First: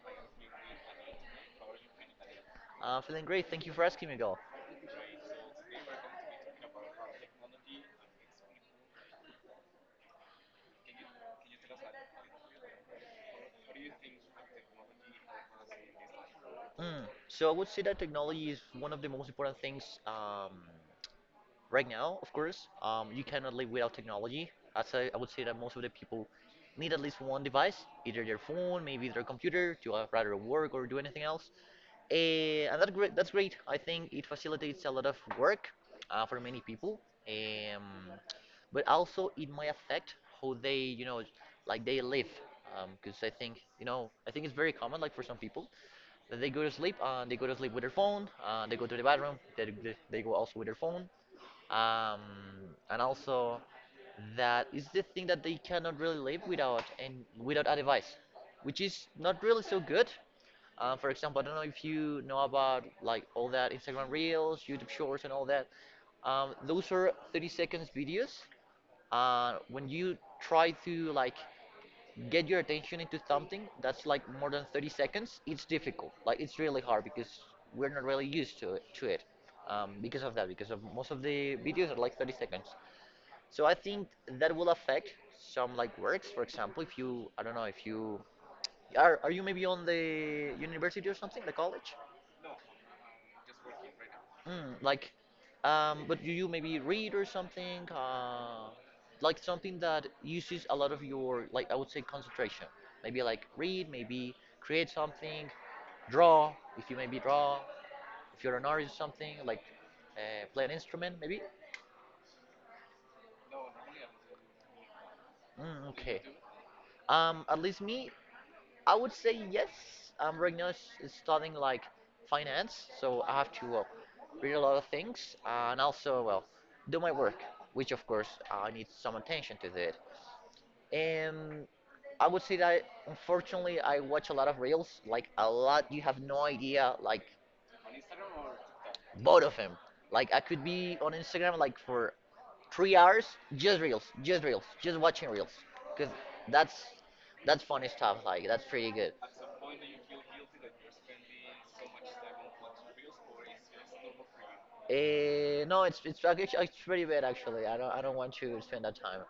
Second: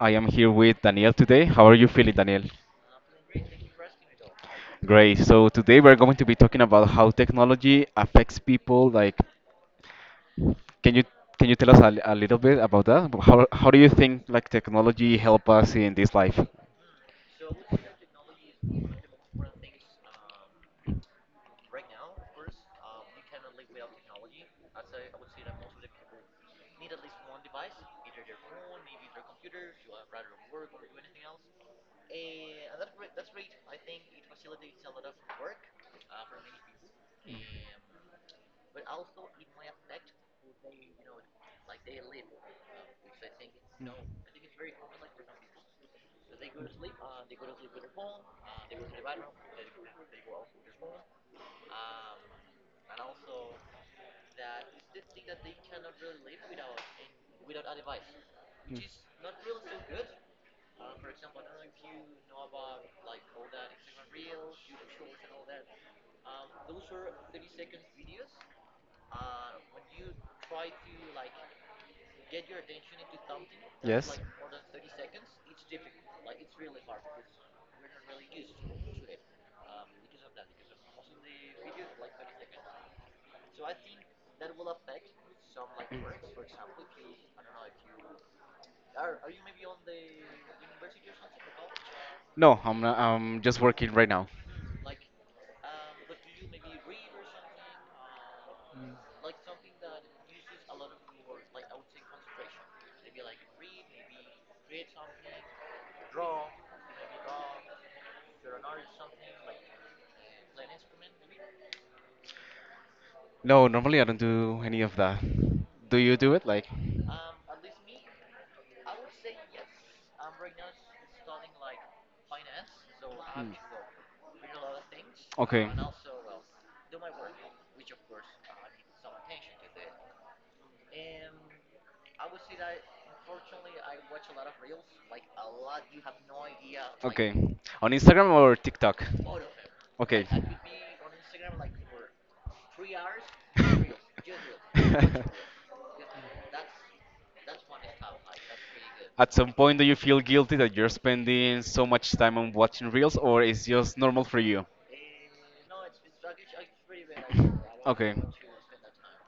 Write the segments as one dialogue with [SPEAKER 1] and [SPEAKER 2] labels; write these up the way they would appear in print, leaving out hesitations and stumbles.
[SPEAKER 1] I am here with Daniel today. How are you feeling, Daniel?
[SPEAKER 2] Feeling great. Thank you for asking, Miguel.
[SPEAKER 1] Great. So today we're going to be talking about how technology affects people. Like, can you can you tell us a little bit about that? How do you think like technology help us in this life?
[SPEAKER 2] Mm. So I would say that technology is one of the most important things right now, of course, you cannot live without technology. As I would say that most of the people need at least one device, either their phone, maybe their computer, to rather work or do anything else. And that great, that's great. I think it facilitates a lot of work for many people. Um, but also it might affect how they, like they live. Because I think, I think it's very common, like for some people, that they go to sleep, they go to sleep with their phone, they go to the bathroom, they go also with their phone, um, and also that is the thing that they cannot really live without and without a device, which is not really so good. For example, I don't know if you know about like all that Instagram Reels, YouTube Shorts, and all that. Those are 30 seconds videos. When you try to like get your attention into something that's
[SPEAKER 1] Yes.
[SPEAKER 2] like more than 30 seconds, it's difficult, like it's really hard, because we're not really used to it. Because of that, because of most of the videos are like 30 seconds, so I think that will affect some like works. For example, if you, I don't know if you are you maybe on the university or something, the college?
[SPEAKER 1] No, I'm not, I'm just working right now.
[SPEAKER 2] Mm, like, but do you maybe read or something? Like something that uses a lot of your, like, I would say, concentration. Maybe like read, maybe create something, draw, if you maybe draw, if you're an artist, or something, like play an instrument, maybe?
[SPEAKER 1] No, normally I don't do any of that.
[SPEAKER 2] Mm,
[SPEAKER 1] Do you
[SPEAKER 2] okay.
[SPEAKER 1] do it? Like,
[SPEAKER 2] At least me, I would say yes. Right now s- is studying like finance, so I have
[SPEAKER 1] hmm.
[SPEAKER 2] to read a lot of things,
[SPEAKER 1] Okay.
[SPEAKER 2] and also well do my work, which of course I need some attention to that. And I would say that unfortunately I watch a lot of reels, like a lot. You have no idea, like
[SPEAKER 1] Okay. On Instagram or TikTok?
[SPEAKER 2] both of them.
[SPEAKER 1] Okay.
[SPEAKER 2] Like I could be on Instagram like for 3 hours, just reels, just reels, just watching reels, because that's that's funny stuff. Like that's pretty good.
[SPEAKER 1] At some point, do you feel guilty that you're spending so much time on watching reels, or it's just normal for you?
[SPEAKER 2] No, it's actually it's pretty bad actually. I don't I don't
[SPEAKER 1] Okay.
[SPEAKER 2] want to spend that time,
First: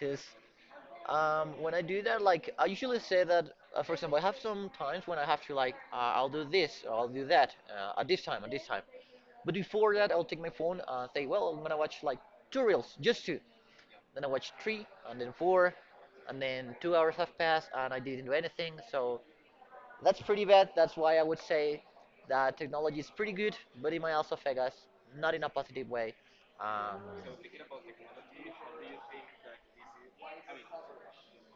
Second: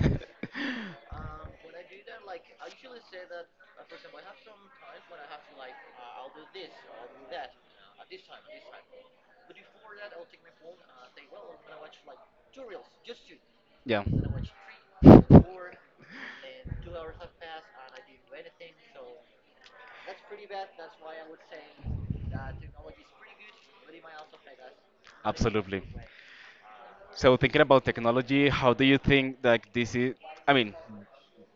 [SPEAKER 2] cause when I do that, like I usually say that for example, I have some times when I have to like I'll do this or I'll do that at this time at this time. But before that, I'll take my phone, say well I'm gonna watch like two reels, just two.
[SPEAKER 1] Yeah.
[SPEAKER 2] Then I watch three and then four, and then 2 hours have passed and I didn't do anything. So that's pretty bad. That's why I would say that technology is pretty good, but it might also affect us, not in a
[SPEAKER 1] Absolutely.
[SPEAKER 2] positive way. Um,
[SPEAKER 1] So thinking about technology, how do you think that this is? I mean,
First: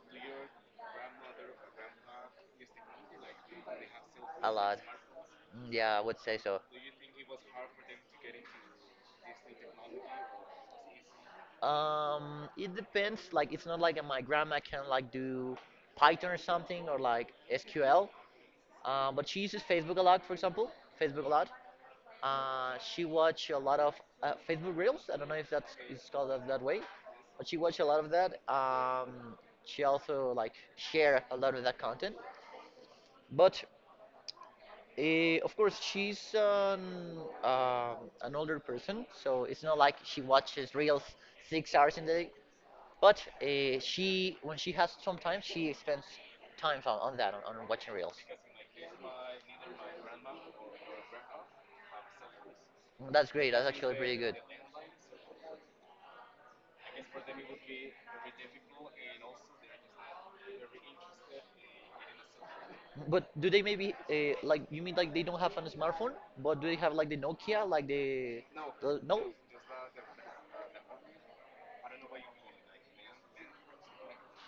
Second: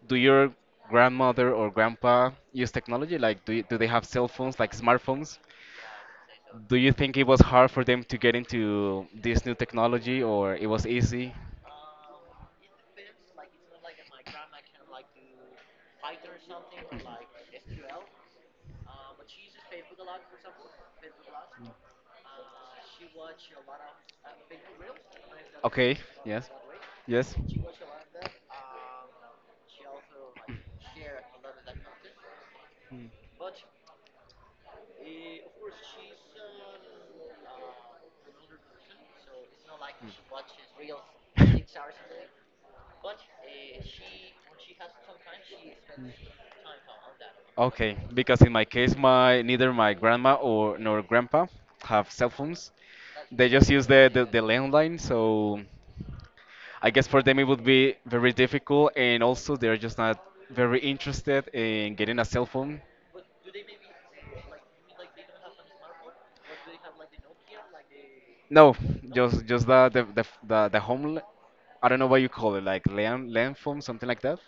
[SPEAKER 1] do your grandmother or grandpa use technology? Like, do you, do they have cell
[SPEAKER 2] a
[SPEAKER 1] phones, like
[SPEAKER 2] lot.
[SPEAKER 1] smartphones?
[SPEAKER 2] Mm, yeah, I would say so.
[SPEAKER 1] Do you think it was hard for them to get into this new technology, or it was easy?
[SPEAKER 2] It depends. Like, it's not like my grandma can like do Python or something or like SQL. But she uses Facebook a lot, for example. Facebook a lot. She watched a lot of Facebook Reels. I don't know if that's
[SPEAKER 1] Okay.
[SPEAKER 2] it's called that,
[SPEAKER 1] Yes.
[SPEAKER 2] that way,
[SPEAKER 1] Yes.
[SPEAKER 2] but she watched a lot of that. She also like share a lot of that content.
[SPEAKER 1] Mm.
[SPEAKER 2] But of course, she's an older person, so it's not like she watches Reels 6 hours in the day. But she when she has some time, she spends time on that, on watching
[SPEAKER 1] Okay,
[SPEAKER 2] Reels.
[SPEAKER 1] because in my case, my neither my grandma or nor grandpa have cell phones.
[SPEAKER 2] That's
[SPEAKER 1] They
[SPEAKER 2] great. That's
[SPEAKER 1] just use
[SPEAKER 2] actually
[SPEAKER 1] the
[SPEAKER 2] pretty
[SPEAKER 1] the,
[SPEAKER 2] good.
[SPEAKER 1] the landline, so I guess for them it would be very difficult, and also they're just not very interested in getting a cell phone.
[SPEAKER 2] But do they maybe like you mean like they don't have a smartphone, but do they have like the Nokia, like
[SPEAKER 1] No,
[SPEAKER 2] the no?
[SPEAKER 1] just the home. I don't know what you call it, like land phone, something like that.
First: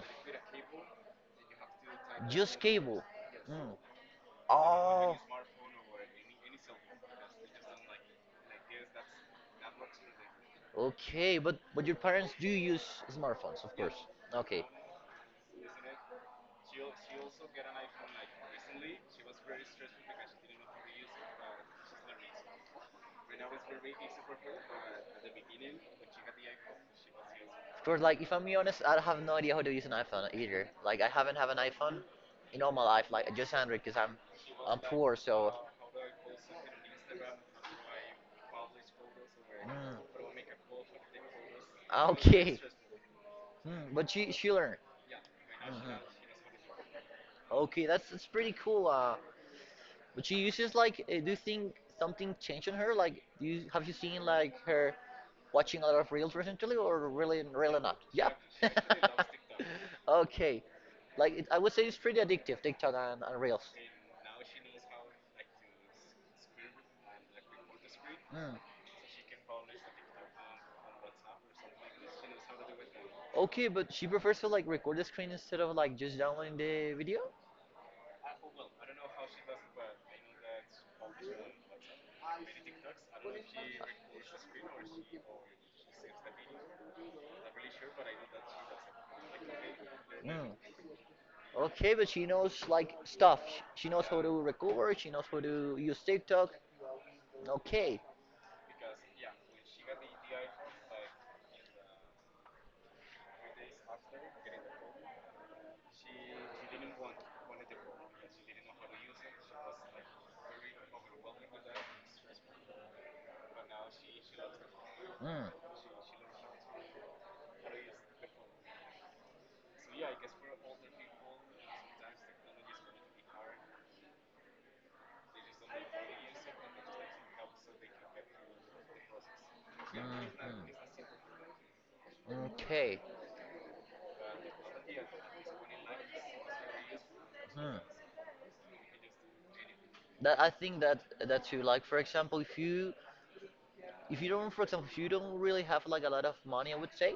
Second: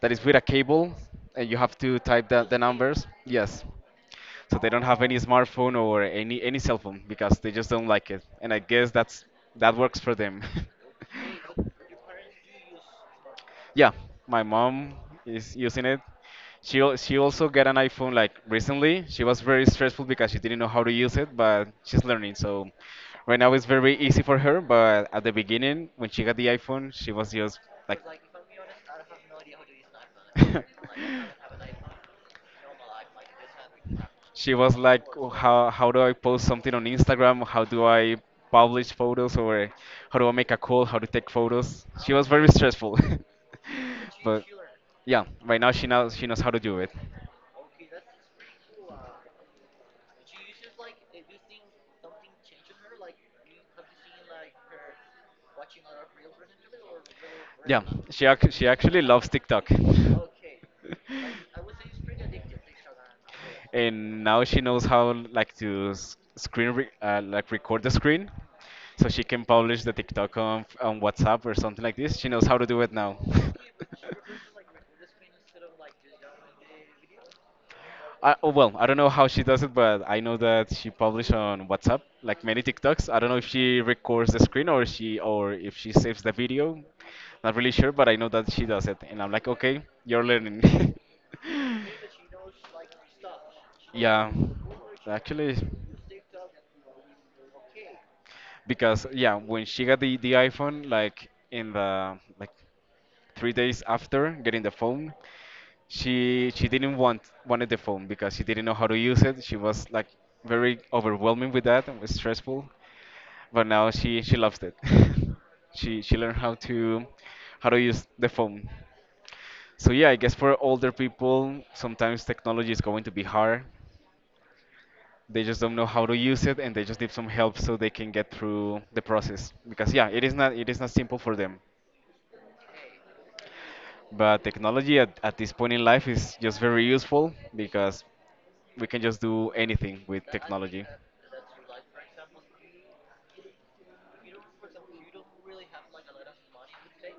[SPEAKER 1] That is with a cable, and you have to type the
[SPEAKER 2] Just cable.
[SPEAKER 1] numbers. Yes.
[SPEAKER 2] Mm.
[SPEAKER 1] So they don't have any
[SPEAKER 2] Oh,
[SPEAKER 1] smartphone or any cell phone because they just don't like it, and I guess that works for them.
[SPEAKER 2] okay. But your parents do use smartphones, of
[SPEAKER 1] Yeah,
[SPEAKER 2] course.
[SPEAKER 1] my
[SPEAKER 2] Okay.
[SPEAKER 1] mom is using it. She also got an iPhone, like, recently. She was very stressful because she didn't know how to use it, but she's learning, so right now it's very easy for her. But at the beginning, when she got the iPhone, she was just
[SPEAKER 2] Of
[SPEAKER 1] like,
[SPEAKER 2] course, like if I'm being honest, I have no idea how to use an iPhone either. Like I haven't have an iPhone in all my life. Like I just Android because I'm
[SPEAKER 1] She was
[SPEAKER 2] I'm
[SPEAKER 1] like,
[SPEAKER 2] poor.
[SPEAKER 1] "Oh,
[SPEAKER 2] So.
[SPEAKER 1] how do I post something on Instagram? How do I publish photos? Or
[SPEAKER 2] Mm.
[SPEAKER 1] how do I make a call? How to take photos?"
[SPEAKER 2] Ah,
[SPEAKER 1] She was very
[SPEAKER 2] okay.
[SPEAKER 1] stressful.
[SPEAKER 2] Hmm, but
[SPEAKER 1] But
[SPEAKER 2] she learned.
[SPEAKER 1] yeah, right now she
[SPEAKER 2] Mhm.
[SPEAKER 1] knows how to do it.
[SPEAKER 2] Okay, that's pretty cool. But she uses like, do you think something changed on her? Like, do you, have you seen like her watching a lot of reels recently, or really really
[SPEAKER 1] Yeah,
[SPEAKER 2] not? Yeah.
[SPEAKER 1] she actually loves TikTok.
[SPEAKER 2] Okay, like it, I would say it's pretty addictive, TikTok and reels.
[SPEAKER 1] And now she knows how, like, to like record the screen
[SPEAKER 2] Mm.
[SPEAKER 1] so she can publish the TikTok on WhatsApp or something like this. She knows how to do it now.
[SPEAKER 2] Okay, but she prefers to like record the screen instead of like just downloading the video?
[SPEAKER 1] Oh, well, I don't know how she does it, but I know that she published on WhatsApp like many TikToks. I don't know if she records the screen or if she saves the video. Not really sure, but I know that she does it, and I'm like, okay, you're
[SPEAKER 2] Mm,
[SPEAKER 1] learning.
[SPEAKER 2] okay, but she knows like stuff. Sh- She knows how
[SPEAKER 1] Yeah,
[SPEAKER 2] to recover. She knows how
[SPEAKER 1] actually,
[SPEAKER 2] to use TikTok. Okay.
[SPEAKER 1] because yeah, when she got the iPhone, like in the, like, 3 days after getting the phone, she didn't want wanted the phone because she didn't know how to use it. She was like very overwhelming with that and was stressful, but now she loves it.
[SPEAKER 2] Mm.
[SPEAKER 1] She learned how to use the phone. So yeah, I guess for older people, sometimes technology is going to be hard. They just don't know how to use it, and they just need some help so they can get through the process because yeah, it is not
[SPEAKER 2] Mm,
[SPEAKER 1] it is not simple for them.
[SPEAKER 2] mm. Okay.
[SPEAKER 1] But technology at this point in life is just very useful
[SPEAKER 2] Mm.
[SPEAKER 1] because we can just do anything with
[SPEAKER 2] That I think
[SPEAKER 1] technology.
[SPEAKER 2] that that's you. Like for example, if you don't, for example, if you don't really have like a lot of money, I would say,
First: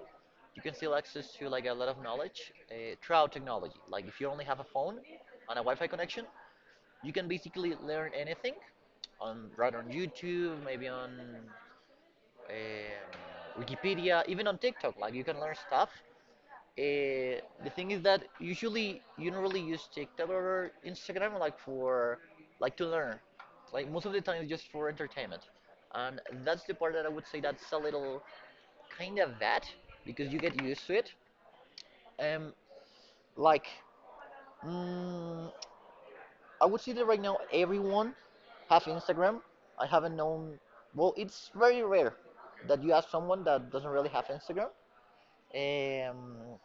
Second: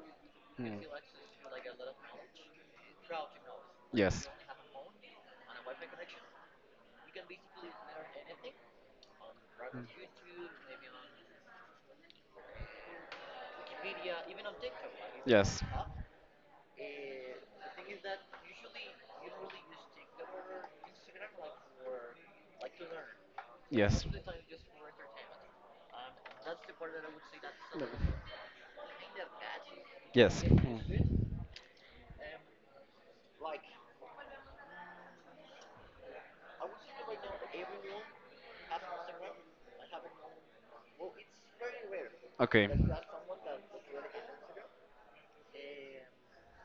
[SPEAKER 2] you can
[SPEAKER 1] Hmm.
[SPEAKER 2] still access to like a lot of knowledge throughout technology. Like if
[SPEAKER 1] Yes.
[SPEAKER 2] you only have a phone and a Wi-Fi connection, you can basically learn anything on right on YouTube, maybe on um Wikipedia, even on TikTok. Like you can learn
[SPEAKER 1] Yes.
[SPEAKER 2] stuff. Uh, the thing is that usually you don't really use TikTok or Instagram like for like to learn. Like most
[SPEAKER 1] Yes.
[SPEAKER 2] of the time, it's just for entertainment, and that's the part that I would say that's a little kind of that because you
[SPEAKER 1] Yes.
[SPEAKER 2] get
[SPEAKER 1] Hmm.
[SPEAKER 2] used to it. Um, like, mm, I would say that right now everyone has Instagram. I haven't known. Well, it's very rare
[SPEAKER 1] Okay.
[SPEAKER 2] that you ask someone that doesn't really have Instagram. Um,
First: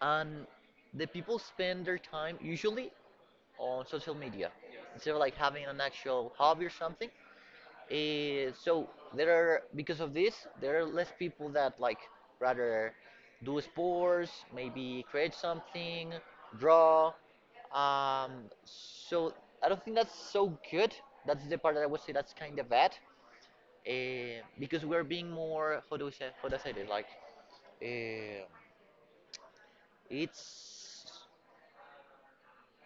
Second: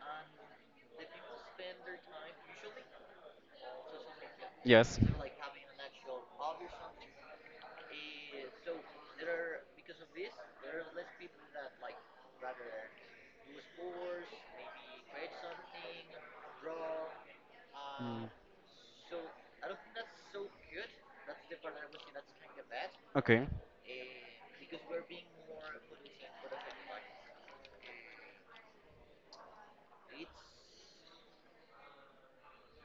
[SPEAKER 2] and the people spend their time usually on social media
[SPEAKER 1] Yes.
[SPEAKER 2] instead of like having an actual hobby or something. So there are, because of this, there are less people that like rather do sports, maybe create something, draw.
[SPEAKER 1] Mm.
[SPEAKER 2] So I don't think that's so good. That's the part that I would say that's kind of bad.
[SPEAKER 1] Okay.
[SPEAKER 2] Because we're being more, how do we say, how do I say it, like uh, it's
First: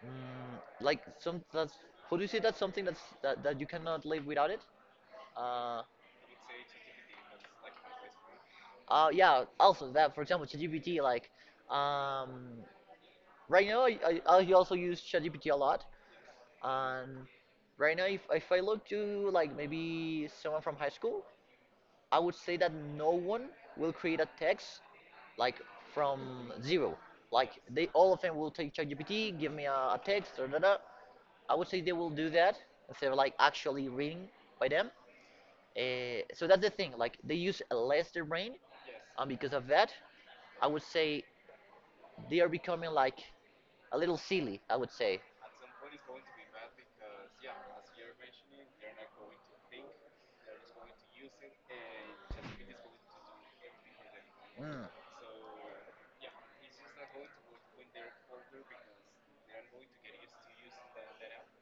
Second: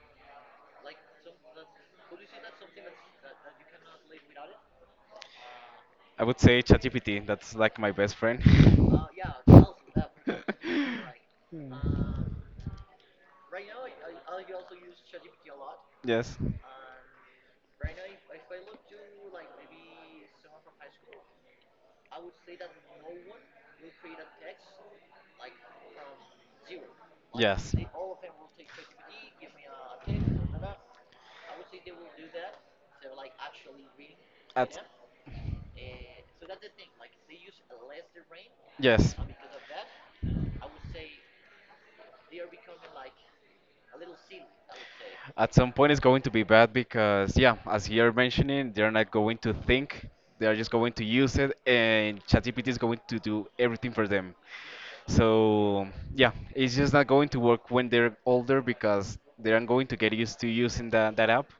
[SPEAKER 2] mm, like some that's how do you say that's something that's that, that you cannot live without it. Uh,
[SPEAKER 1] I would say ChatGPT. That's like my best friend.
[SPEAKER 2] Yeah. Also, that for example, ChatGPT. Like,
[SPEAKER 1] Mm.
[SPEAKER 2] um, right now I also use ChatGPT a lot.
[SPEAKER 1] Yes.
[SPEAKER 2] And right now, if I look to like maybe someone from high school, I would say that no one will create a text like from zero. Like they all of them will take ChatGPT, give me a text or da da. I would say they will do that instead of like actually reading by them. So that's the thing. Like they use less their brain,
[SPEAKER 1] Yes.
[SPEAKER 2] and because of that, I would say they are becoming like a little silly, I would say.
[SPEAKER 1] At some point, it's going to be bad because, yeah, as you're mentioning, they're not going to think. They are just going to use it, and ChatGPT is going to do everything for them.
[SPEAKER 2] Mm,
[SPEAKER 1] So, yeah, it's just not going to work when they're older because they aren't going to get used to using that app,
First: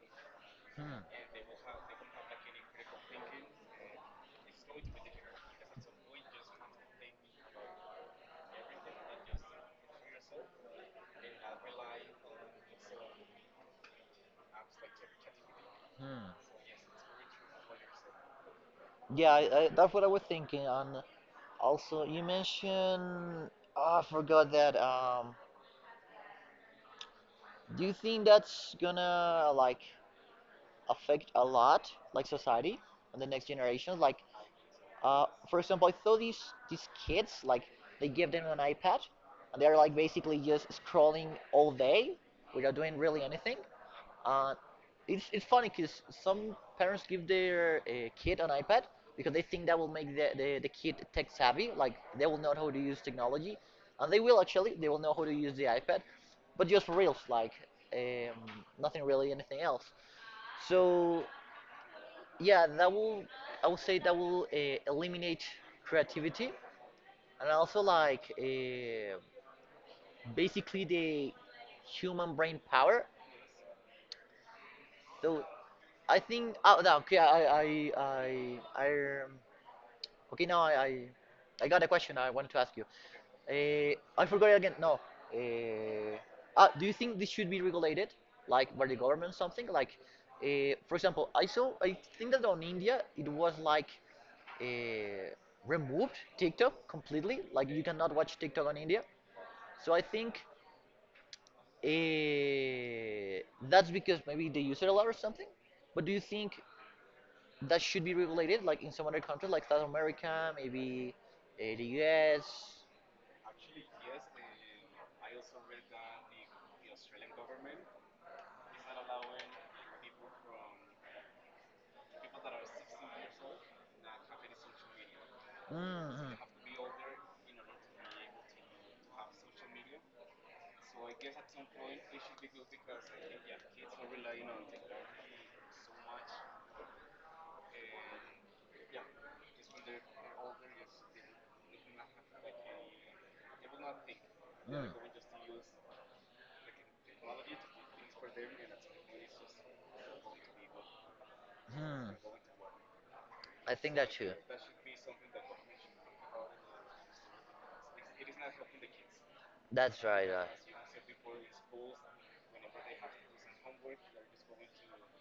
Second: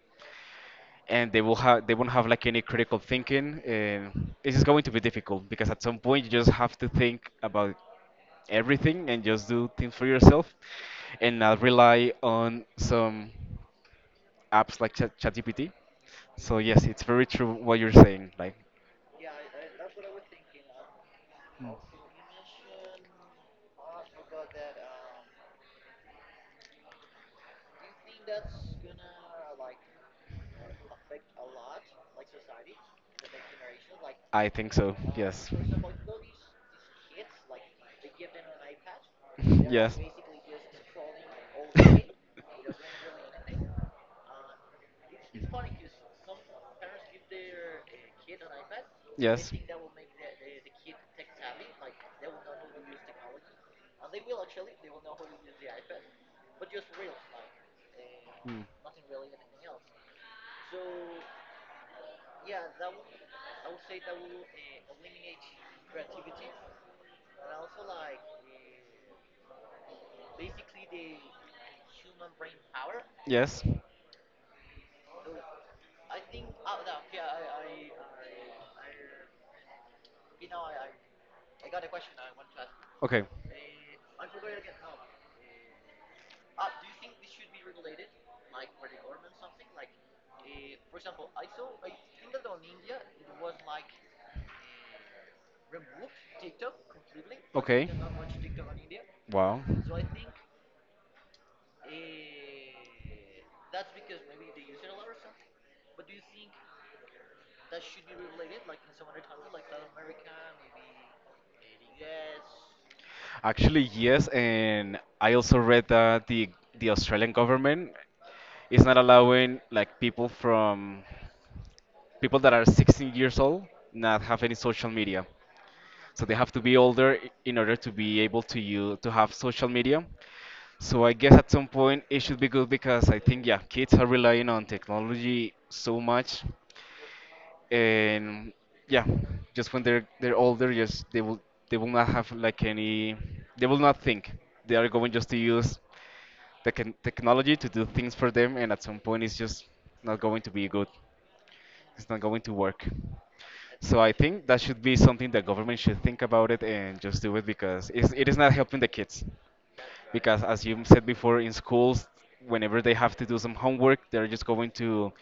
[SPEAKER 2] hmm,
[SPEAKER 1] and they won't have like any critical thinking, and it's just going to be difficult because at some point you just have to think about everything and just do things for yourself and not rely on some apps like ChatGPT.
[SPEAKER 2] hmm.
[SPEAKER 1] So yes, it's very true what you're saying. Like,
[SPEAKER 2] Yeah, that's what I was thinking. And also, you mentioned oh, I forgot that. Do you think that's gonna like affect a lot, like society and the next generation? Like,
[SPEAKER 1] I think so. Yes.
[SPEAKER 2] for example, I saw these kids like they give them an iPad and they're like
[SPEAKER 1] Yes.
[SPEAKER 2] basically just scrolling all day without doing really anything. Uh, it's funny because some parents give their kid an iPad because they
[SPEAKER 1] Yes.
[SPEAKER 2] think that will make the kid tech savvy, like they will know how to use technology, and they will actually. They will know how to use the iPad, but just for reals, like um,
[SPEAKER 1] Mm.
[SPEAKER 2] nothing really, anything else. So yeah, that will, I would say that will eliminate creativity and also like basically the human brain power.
[SPEAKER 1] Yes.
[SPEAKER 2] So I think oh no, okay, I um, okay now I got a question I wanted to ask you.
[SPEAKER 1] Okay.
[SPEAKER 2] I forgot it again. No. Uh, ah, do you think this should be regulated, like by the government something? Like, for example, I saw I think that on India it was like uh, removed TikTok completely. Like you
[SPEAKER 1] Okay.
[SPEAKER 2] cannot watch TikTok on India.
[SPEAKER 1] Wow.
[SPEAKER 2] So I think uh, that's because maybe they use it a lot or something. But do you think that should be regulated, like in some other countries, like South America, maybe the US.
[SPEAKER 1] Actually, yes, and I also read that the Australian government is not allowing like people that are 16 years old not have any social media. So they
[SPEAKER 2] Mm-hmm.
[SPEAKER 1] have to be older, in order to be able to have social media. So I guess at some point it should be good because I think yeah, kids are relying on technology so much, and yeah, just when they're older, just they will not have like any, they will not think. They
[SPEAKER 2] Mm.
[SPEAKER 1] are going just to use the technology to do things for them, and at some point it's just not going to be good. It's
[SPEAKER 2] Hmm.
[SPEAKER 1] not going to work.
[SPEAKER 2] I think
[SPEAKER 1] So
[SPEAKER 2] that
[SPEAKER 1] I
[SPEAKER 2] too.
[SPEAKER 1] think that should be something that government should think about it and just do it because it is not helping the kids.
[SPEAKER 2] That's right.
[SPEAKER 1] Because as you said before, in schools, whenever they have to do some homework, they're just going to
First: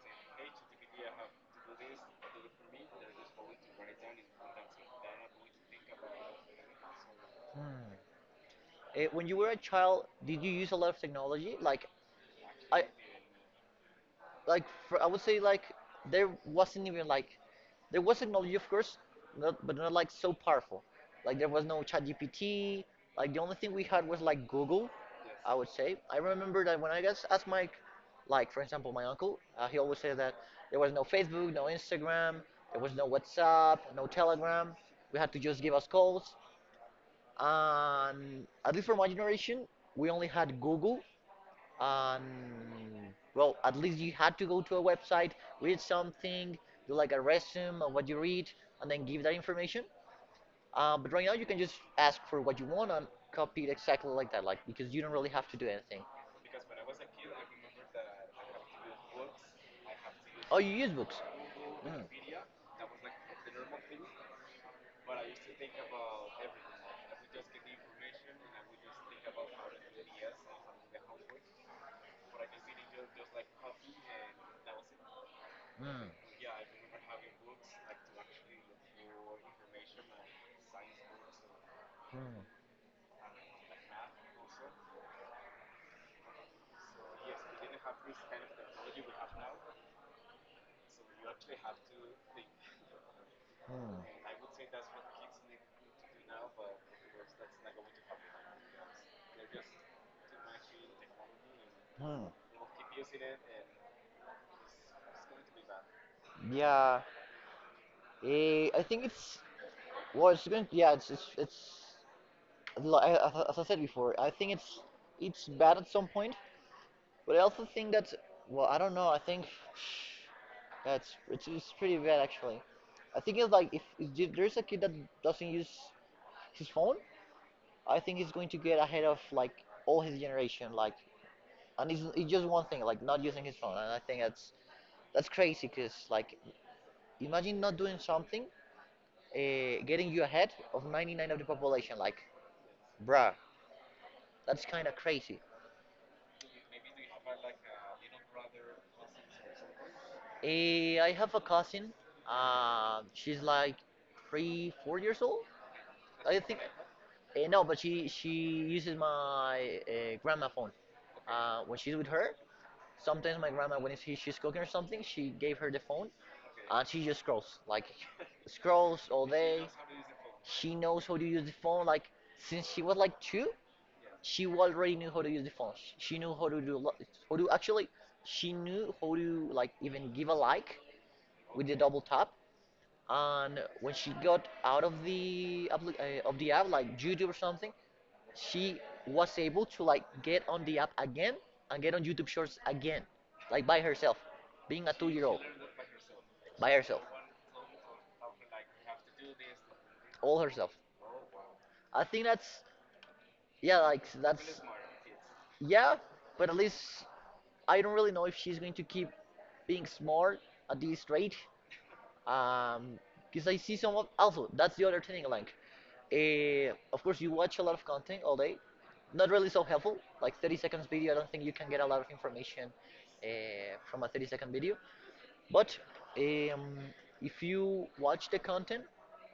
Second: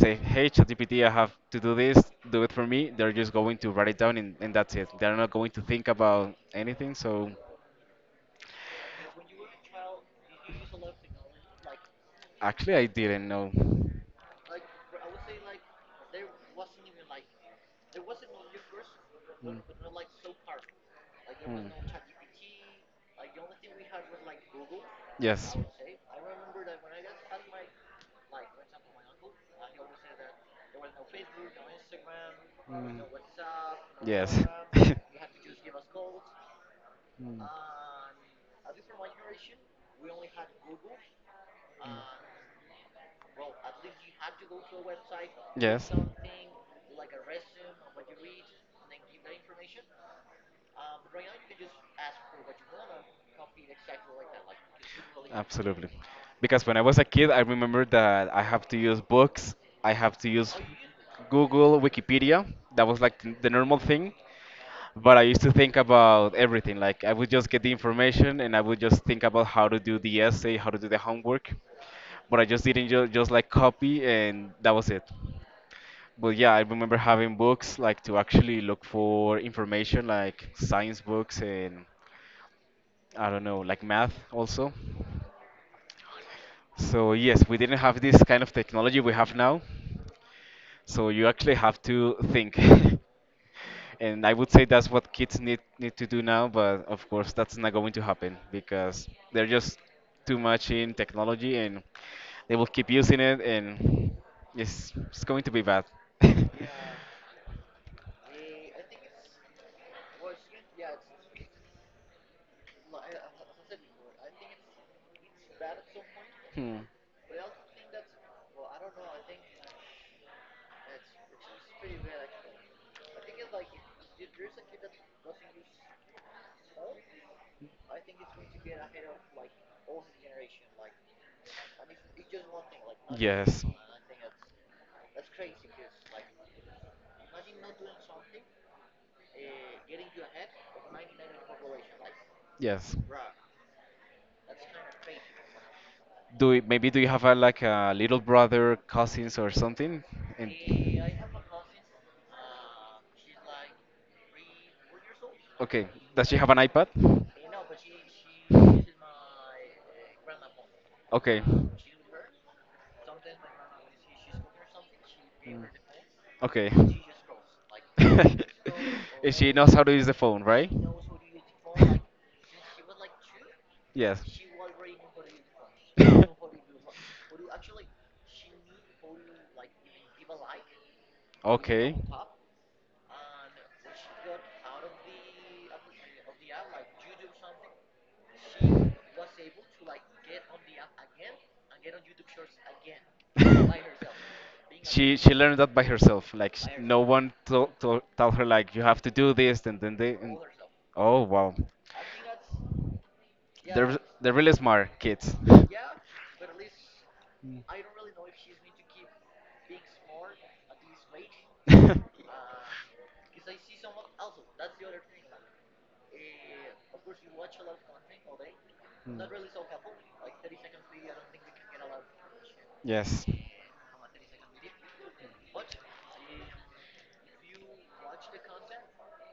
[SPEAKER 1] say, "Hey, ChatGPT, I have to do this. Do it for me." They're just going to write it down, and that's it. They're not going to think about anything. So
[SPEAKER 2] Hmm. When you were a child, did you use a lot of technology? Like,
[SPEAKER 1] actually,
[SPEAKER 2] I
[SPEAKER 1] I didn't know.
[SPEAKER 2] like for, I would say like there wasn't even like there was technology of course,
[SPEAKER 1] Mm.
[SPEAKER 2] not, but not like so powerful. Like there was
[SPEAKER 1] Mm.
[SPEAKER 2] no ChatGPT. Like the only thing we had was like Google.
[SPEAKER 1] Yes.
[SPEAKER 2] I would say. I remember that when I guess asked my like for example my uncle, he always said that there was no Facebook, no Instagram, there was
[SPEAKER 1] Mm.
[SPEAKER 2] no WhatsApp, no
[SPEAKER 1] Yes.
[SPEAKER 2] Telegram. We had to just give us calls.
[SPEAKER 1] Mm.
[SPEAKER 2] And at least for my generation, we only had Google, um, well, at least you had to go to a website, read
[SPEAKER 1] Yes.
[SPEAKER 2] something, do like a resume on what you read, and then give that information. But right now, you can just ask for what you want and copy it exactly like that, like because you don't really have to do
[SPEAKER 1] Absolutely.
[SPEAKER 2] anything.
[SPEAKER 1] Because when I was a kid, I remember that I have to use books, I have to use
[SPEAKER 2] Oh, you use books.
[SPEAKER 1] Google,
[SPEAKER 2] Mm.
[SPEAKER 1] Wikipedia. That was like the normal thing. But I used to think about everything. Like, I would just get the information and I would just think about how to do the essay, how to do the homework. But I just didn't ju just like copy, and that was it.
[SPEAKER 2] Mm.
[SPEAKER 1] But yeah, I remember having books like to actually look for information, like science books, and
[SPEAKER 2] Mm.
[SPEAKER 1] I don't know, like math also. So yes, we didn't have this kind of technology we have now. So you actually have to think.
[SPEAKER 2] Mm.
[SPEAKER 1] And I would say that's what kids need to do now, but of course that's not going to happen because they're just too much in technology, and
[SPEAKER 2] Hmm.
[SPEAKER 1] they will keep using it, and it's going to be bad.
[SPEAKER 2] Yeah, I think it's Well, it's going yeah, it's, li- as I said before, it's bad at some point,
[SPEAKER 1] Hmm.
[SPEAKER 2] but I also think that, well, I don't know, I think, that's it's pretty bad actually. I think it's like, if there's a kid that doesn't use his phone, I think he's going to get ahead of, like, all his generation, like, and it's just one thing, like, not using his
[SPEAKER 1] Yes.
[SPEAKER 2] phone, and that's crazy, because, like, imagine not doing something, getting you ahead of 99 of the population, like,
[SPEAKER 1] Yes.
[SPEAKER 2] bruh. That's kind of crazy.
[SPEAKER 1] Maybe do you have a, like, a little brother, cousins or something? And
[SPEAKER 2] Eh, I have a cousin. She's like three, 4 years old,
[SPEAKER 1] Okay, does she
[SPEAKER 2] I
[SPEAKER 1] have an
[SPEAKER 2] think.
[SPEAKER 1] iPad?
[SPEAKER 2] Eh, no, but she uses my grandma phone.
[SPEAKER 1] Okay,
[SPEAKER 2] When she's with her, sometimes my grandma, when she's cooking or something, she gave her the phone,
[SPEAKER 1] okay.
[SPEAKER 2] and she just
[SPEAKER 1] And
[SPEAKER 2] scrolls all
[SPEAKER 1] she
[SPEAKER 2] day.
[SPEAKER 1] knows how to use the phone, right?
[SPEAKER 2] She knows how to use the phone. Like since she was like two,
[SPEAKER 1] Yes.
[SPEAKER 2] she already knew how to use the phone. She knew how to do a lot. How to actually, she knew how to like even give a like with the
[SPEAKER 1] Okay.
[SPEAKER 2] double tap, and when she got out of the app like youtube or something, she was able to like get on the app again and get on youtube shorts again, like by herself, being a two
[SPEAKER 1] she
[SPEAKER 2] year
[SPEAKER 1] she
[SPEAKER 2] old,
[SPEAKER 1] learned that by herself. Like,
[SPEAKER 2] by
[SPEAKER 1] no
[SPEAKER 2] herself,
[SPEAKER 1] one told her like you have to do this and then they.
[SPEAKER 2] all herself.
[SPEAKER 1] Oh wow,
[SPEAKER 2] I think that's yeah
[SPEAKER 1] they're
[SPEAKER 2] like
[SPEAKER 1] they're really
[SPEAKER 2] that's
[SPEAKER 1] smart kids.
[SPEAKER 2] Yeah, but at least I don't really know if she's going to keep being smart at this rate.
[SPEAKER 1] Mm.
[SPEAKER 2] Um, because I see someone, also that's the other thing, like, of course you watch a lot of content all day,
[SPEAKER 1] Mm.
[SPEAKER 2] not really so helpful. Like 30 seconds video, I don't think you can get a lot of information
[SPEAKER 1] Yes.
[SPEAKER 2] from a 30-second video. But um, if you watch the content,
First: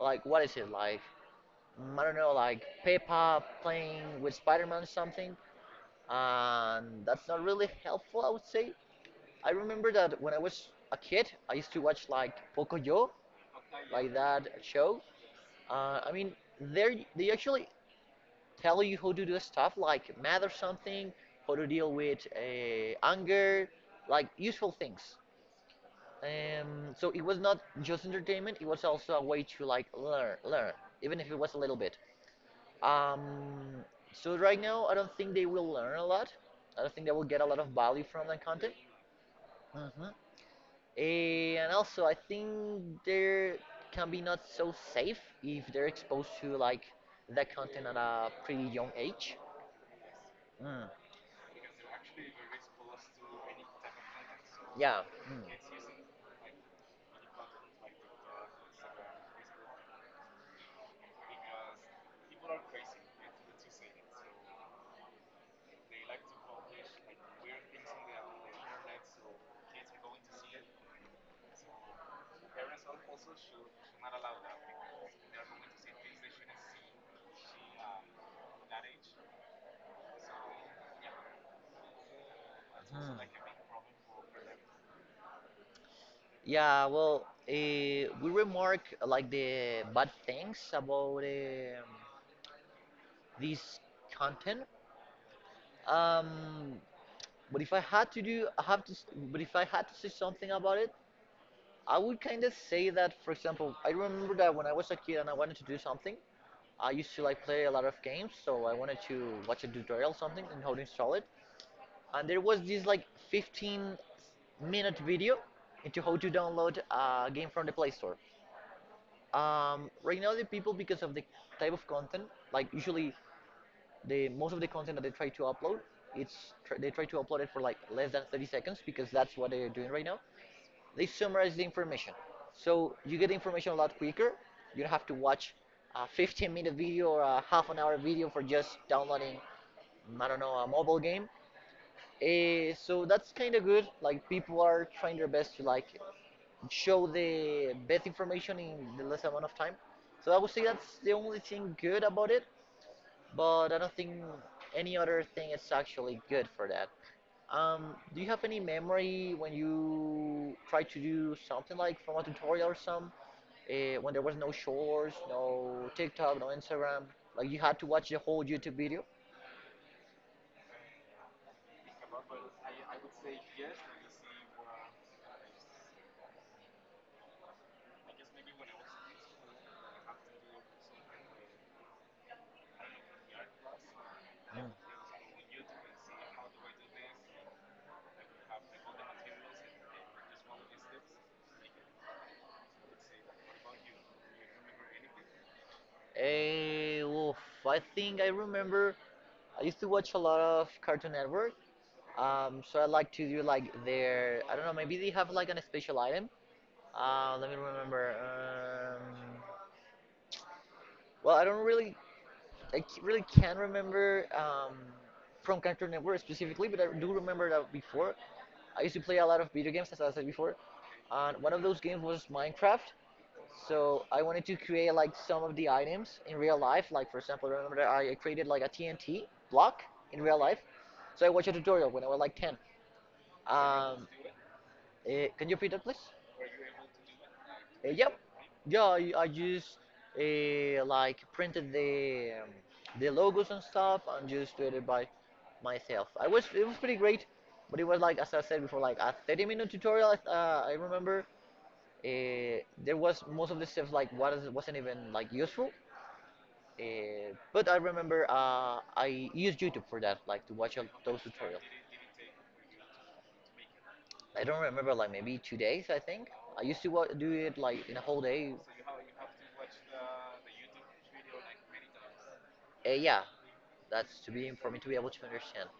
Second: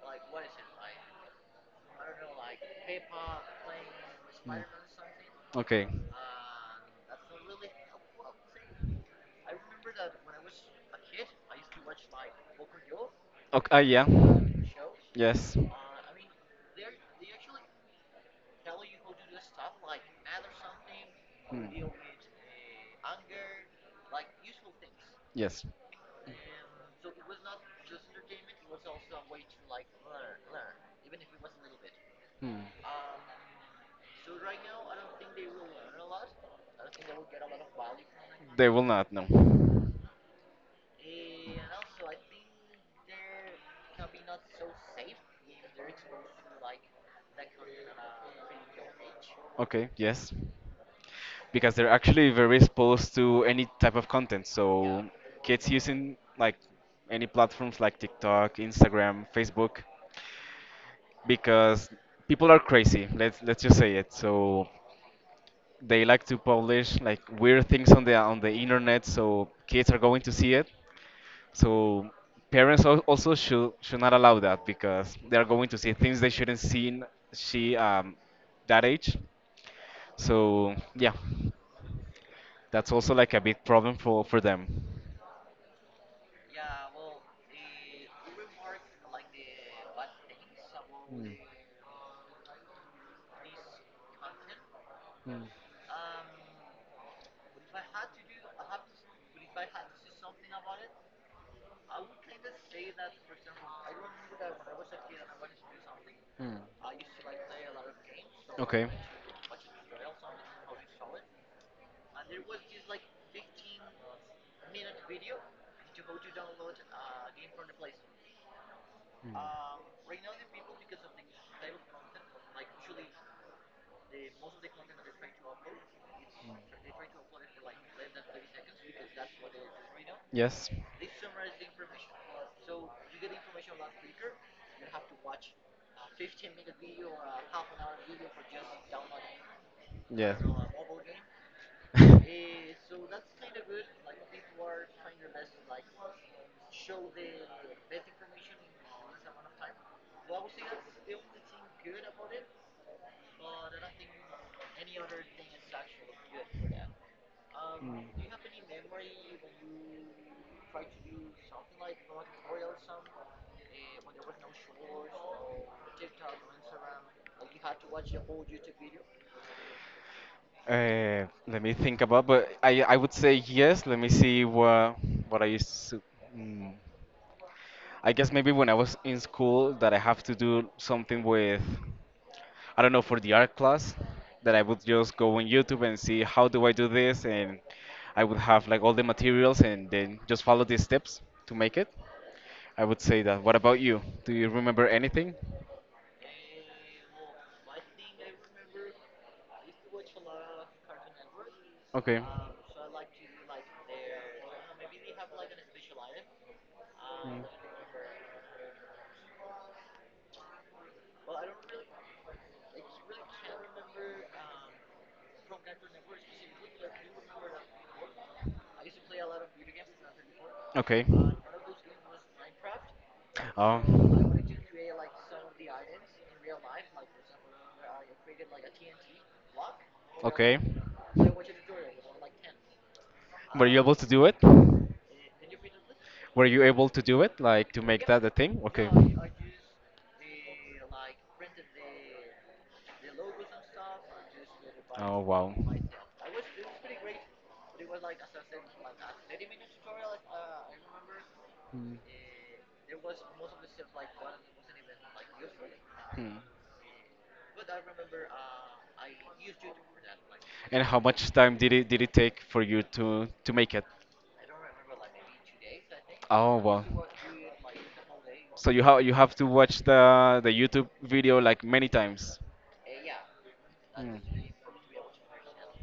[SPEAKER 2] like what is it like, I don't know, like Peppa playing with Spider-Man or something,
[SPEAKER 1] Okay.
[SPEAKER 2] and that's not really helpful, I would say. I remember that when I was a kid, I used to watch like Pocoyo,
[SPEAKER 1] Okay. Yeah.
[SPEAKER 2] like that show.
[SPEAKER 1] Yes. Hmm.
[SPEAKER 2] Uh, I mean, they actually tell you how to do stuff like math or something, how to deal with anger, like useful things.
[SPEAKER 1] Yes.
[SPEAKER 2] So it was not just entertainment; it was also a way to like learn, even if it was a little bit.
[SPEAKER 1] Hmm.
[SPEAKER 2] Um, so right now, I don't think they will learn a lot. I don't think they will get a lot of value from that
[SPEAKER 1] They
[SPEAKER 2] content.
[SPEAKER 1] will not know.
[SPEAKER 2] Hmm. And also, I think they can be not so safe if they're exposed to like that content at a pretty young age.
[SPEAKER 1] Okay. Yes.
[SPEAKER 2] Mm.
[SPEAKER 1] Because they're actually very exposed to any type of content.
[SPEAKER 2] Yeah.
[SPEAKER 1] So
[SPEAKER 2] Mm.
[SPEAKER 1] kids using like any platforms like TikTok, Instagram, Facebook, because people are crazy. Let's just say it. So they like to publish like weird things on the internet. So kids are going to see it. So parents also should not allow that because they are going to see things they shouldn't see. See, that age. So yeah, that's also like a
[SPEAKER 2] Mhm.
[SPEAKER 1] big problem for them.
[SPEAKER 2] Yeah. Well, we remark like the bad things about this content.
[SPEAKER 1] Mm.
[SPEAKER 2] Um, but if I had to do, I have to. S- But if I had to say something about it, I would kind of say that, for example, I remember that when I was a kid and I wanted to do something, I used to like play a lot of games, so I
[SPEAKER 1] Okay.
[SPEAKER 2] wanted to watch a tutorial or something and how to install it. And there was this like 15-minute video into how to download a game from the Play Store. Right now, the people, because of the type of content, like usually the most of the content that they try to upload, it's they try to upload it for like less than 30 seconds, because that's what they're doing right now.
[SPEAKER 1] Yes.
[SPEAKER 2] They summarize the information. So you get information a lot quicker. You don't have to watch a 15-minute video or a half an hour video for just downloading, I
[SPEAKER 1] Yeah.
[SPEAKER 2] don't know, a mobile game. So that's kind of good. Like people are trying their best to like show the best information in the less amount of time. So I would say that's the only thing good about it. But I don't think any other thing is actually good for that. Do you have any memory when you tried to do something like from a tutorial or when there was no shorts, no TikTok, no Instagram, like you had to watch the
[SPEAKER 1] Mm.
[SPEAKER 2] whole YouTube video?
[SPEAKER 1] Let me think about, but I would say yes. Let me see what I used to. Mm. I guess maybe when I was in school that I have to do something with, I don't know, for the art class, that I would just go on YouTube and see how do I do this, and I would have like all the materials and then just follow these steps to make it. I would say that. What about you? Do you remember anything?
[SPEAKER 2] Eh, oof, I think I remember I used to watch a lot of Cartoon Network.
[SPEAKER 1] Okay. Okay.
[SPEAKER 2] So I like to do like their, I don't know, maybe they have like an special item. Let me remember. I don't really I c- really can't remember from Cartoon Network specifically, but I do remember that before, I used to play a lot of video games, as I said before, and one of those games was Minecraft.
[SPEAKER 1] Oh.
[SPEAKER 2] So I wanted to create like some of the items in real life. Like for example, remember that I created like a TNT block in real
[SPEAKER 1] Okay.
[SPEAKER 2] life. So I watched a tutorial when I was like 10.
[SPEAKER 1] Were you able to
[SPEAKER 2] Um,
[SPEAKER 1] do it?
[SPEAKER 2] eh, can you repeat that, please?
[SPEAKER 1] Were you able to do it, like to make
[SPEAKER 2] Yep.
[SPEAKER 1] that a thing?
[SPEAKER 2] Yeah,
[SPEAKER 1] Okay.
[SPEAKER 2] I just like printed the logos and stuff and just did it by
[SPEAKER 1] Oh wow.
[SPEAKER 2] myself. I was It was pretty great, but it was like, as I said before, like a 30-minute tutorial. I remember
[SPEAKER 1] Hmm.
[SPEAKER 2] uh, there was most of the stuff, like wasn't even like useful.
[SPEAKER 1] Hmm.
[SPEAKER 2] But I remember, I used YouTube for that, like to watch
[SPEAKER 1] And
[SPEAKER 2] all
[SPEAKER 1] how
[SPEAKER 2] those
[SPEAKER 1] much time
[SPEAKER 2] tutorials.
[SPEAKER 1] did it take for you to make it?
[SPEAKER 2] I don't remember, like maybe 2 days, I think.
[SPEAKER 1] Oh
[SPEAKER 2] I
[SPEAKER 1] well.
[SPEAKER 2] used to wa do it like in a whole day.
[SPEAKER 1] So you have to watch the YouTube video like many times.
[SPEAKER 2] Yeah, that's to be for me to be able to understand.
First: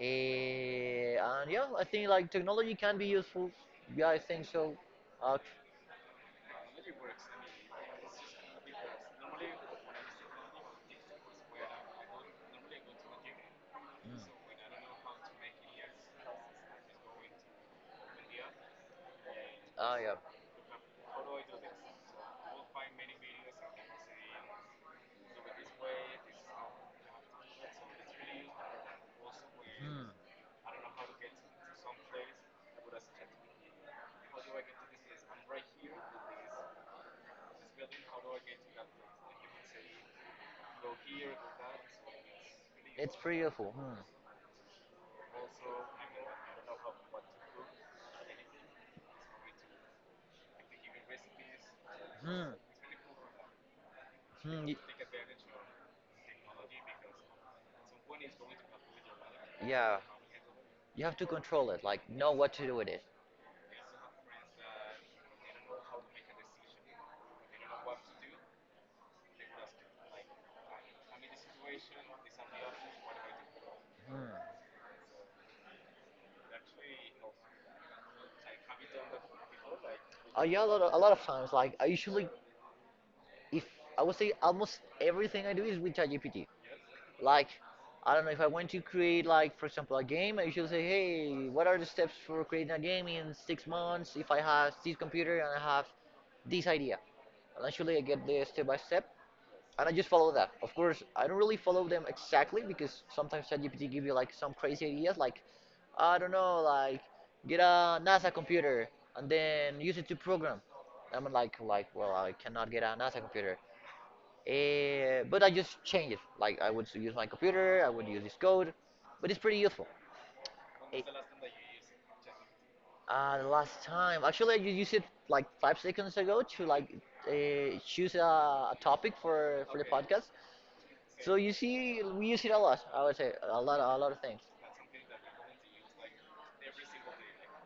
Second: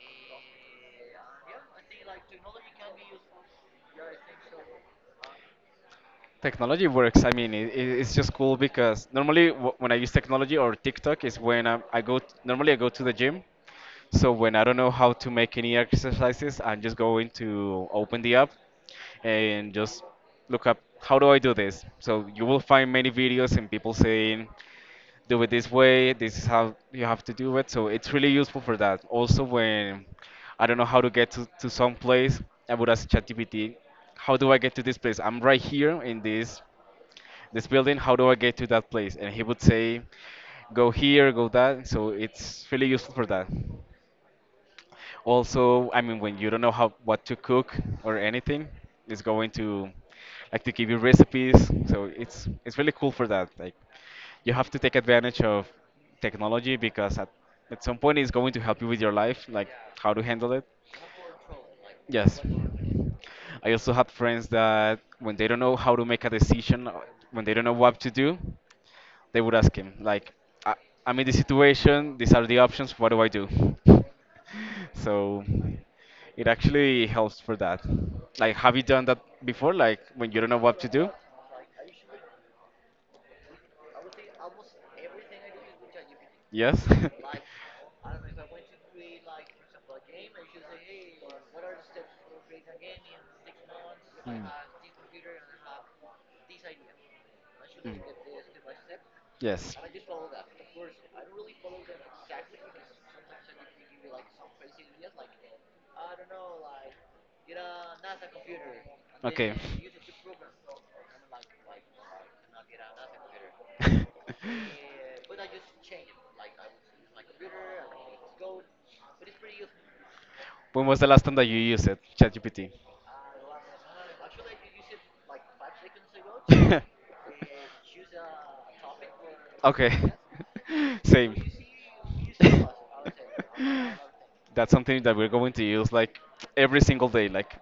[SPEAKER 2] And yeah, I
[SPEAKER 1] Mm
[SPEAKER 2] think like technology can be useful. Yeah, I think so. Uh,
[SPEAKER 1] Technology works. I mean, it's just cool because normally when I use technology or TikTok is when normally I go to the gym. So
[SPEAKER 2] mm.
[SPEAKER 1] when I don't know how to make any exercises, I'm just going to open the app and
[SPEAKER 2] Ah,
[SPEAKER 1] just
[SPEAKER 2] yeah.
[SPEAKER 1] look up how do I do this, so you will find many videos and people saying do it this way. This is how you have to do it. So it's really useful for that. Also, when I don't know how to get to some place, I would ask ChatGPT, how do I get to this place? I'm right here in this building. How do I get to that place? And he would say, go
[SPEAKER 2] Hmm.
[SPEAKER 1] here, go that. So it's really useful
[SPEAKER 2] It's
[SPEAKER 1] for
[SPEAKER 2] pretty
[SPEAKER 1] that.
[SPEAKER 2] awful.
[SPEAKER 1] Also, I mean, when you don't know how what to cook or anything, it's going to like to give you recipes. So
[SPEAKER 2] Hmm.
[SPEAKER 1] it's
[SPEAKER 2] Hmm.
[SPEAKER 1] it's really cool for that. Like you
[SPEAKER 2] Hmm.
[SPEAKER 1] have
[SPEAKER 2] Y-.
[SPEAKER 1] to take advantage of technology because at some point it's going to help you with your life, like
[SPEAKER 2] Yeah.
[SPEAKER 1] how to handle it.
[SPEAKER 2] You have to control it. Like know
[SPEAKER 1] Yes.
[SPEAKER 2] what to do with it.
[SPEAKER 1] I also had friends that when they don't know how to make a decision, when they don't know what to do, they would ask him like I, I'm in this situation. These are the options. What do I do?
[SPEAKER 2] Hmm.
[SPEAKER 1] So it actually helps for that. Like have you done that before, like when you don't know
[SPEAKER 2] Yeah. A
[SPEAKER 1] what
[SPEAKER 2] lot.
[SPEAKER 1] to
[SPEAKER 2] A
[SPEAKER 1] do?
[SPEAKER 2] lot of times. Like I usually, if, I would say almost everything I do is with ChatGPT.
[SPEAKER 1] Yes.
[SPEAKER 2] Like I don't know if I want to create, like for example a game. I usually say, hey, what are the steps for creating a game in 6 months? If I
[SPEAKER 1] Mm.
[SPEAKER 2] have this computer and I have this idea, and actually I
[SPEAKER 1] Mm.
[SPEAKER 2] get the step by step.
[SPEAKER 1] Yes.
[SPEAKER 2] And I just follow that. Of course, I don't really follow them exactly because sometimes ChatGPT give you like some crazy ideas, like I don't know, like get a NASA computer and
[SPEAKER 1] Okay.
[SPEAKER 2] then use it to program. I'm like, well, I cannot get a NASA computer. But I just change it. Like I would use my computer, I would use this code, but it's pretty useful.
[SPEAKER 1] When was
[SPEAKER 2] Eh,
[SPEAKER 1] the last time that you used it, ChatGPT?
[SPEAKER 2] the last time, actually, I used it like 5 seconds ago to like choose a topic for okay.
[SPEAKER 1] Okay.
[SPEAKER 2] The podcast. So
[SPEAKER 1] Same.
[SPEAKER 2] you see, we use it a lot. I would say a lot of things.
[SPEAKER 1] That's something that we're going to use like every single day, like.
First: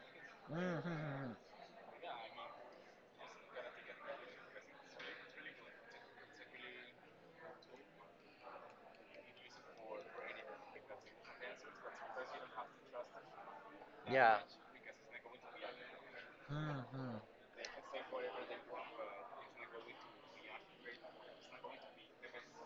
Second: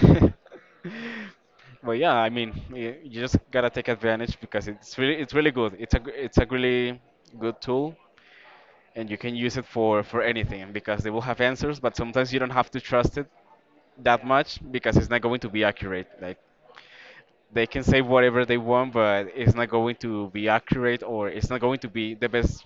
[SPEAKER 2] Mm-hmm.
[SPEAKER 1] But yeah, I mean, you just gotta take advantage because it's really good. It's a gr- it's a really good tool, and you can use it for anything because they will have answers. But sometimes you don't have to trust it that
[SPEAKER 2] Yeah.
[SPEAKER 1] much because it's not going to be accurate. Like
[SPEAKER 2] Mm-hmm.
[SPEAKER 1] they can say whatever they want, but it's not going to be accurate, or it's not going to be the best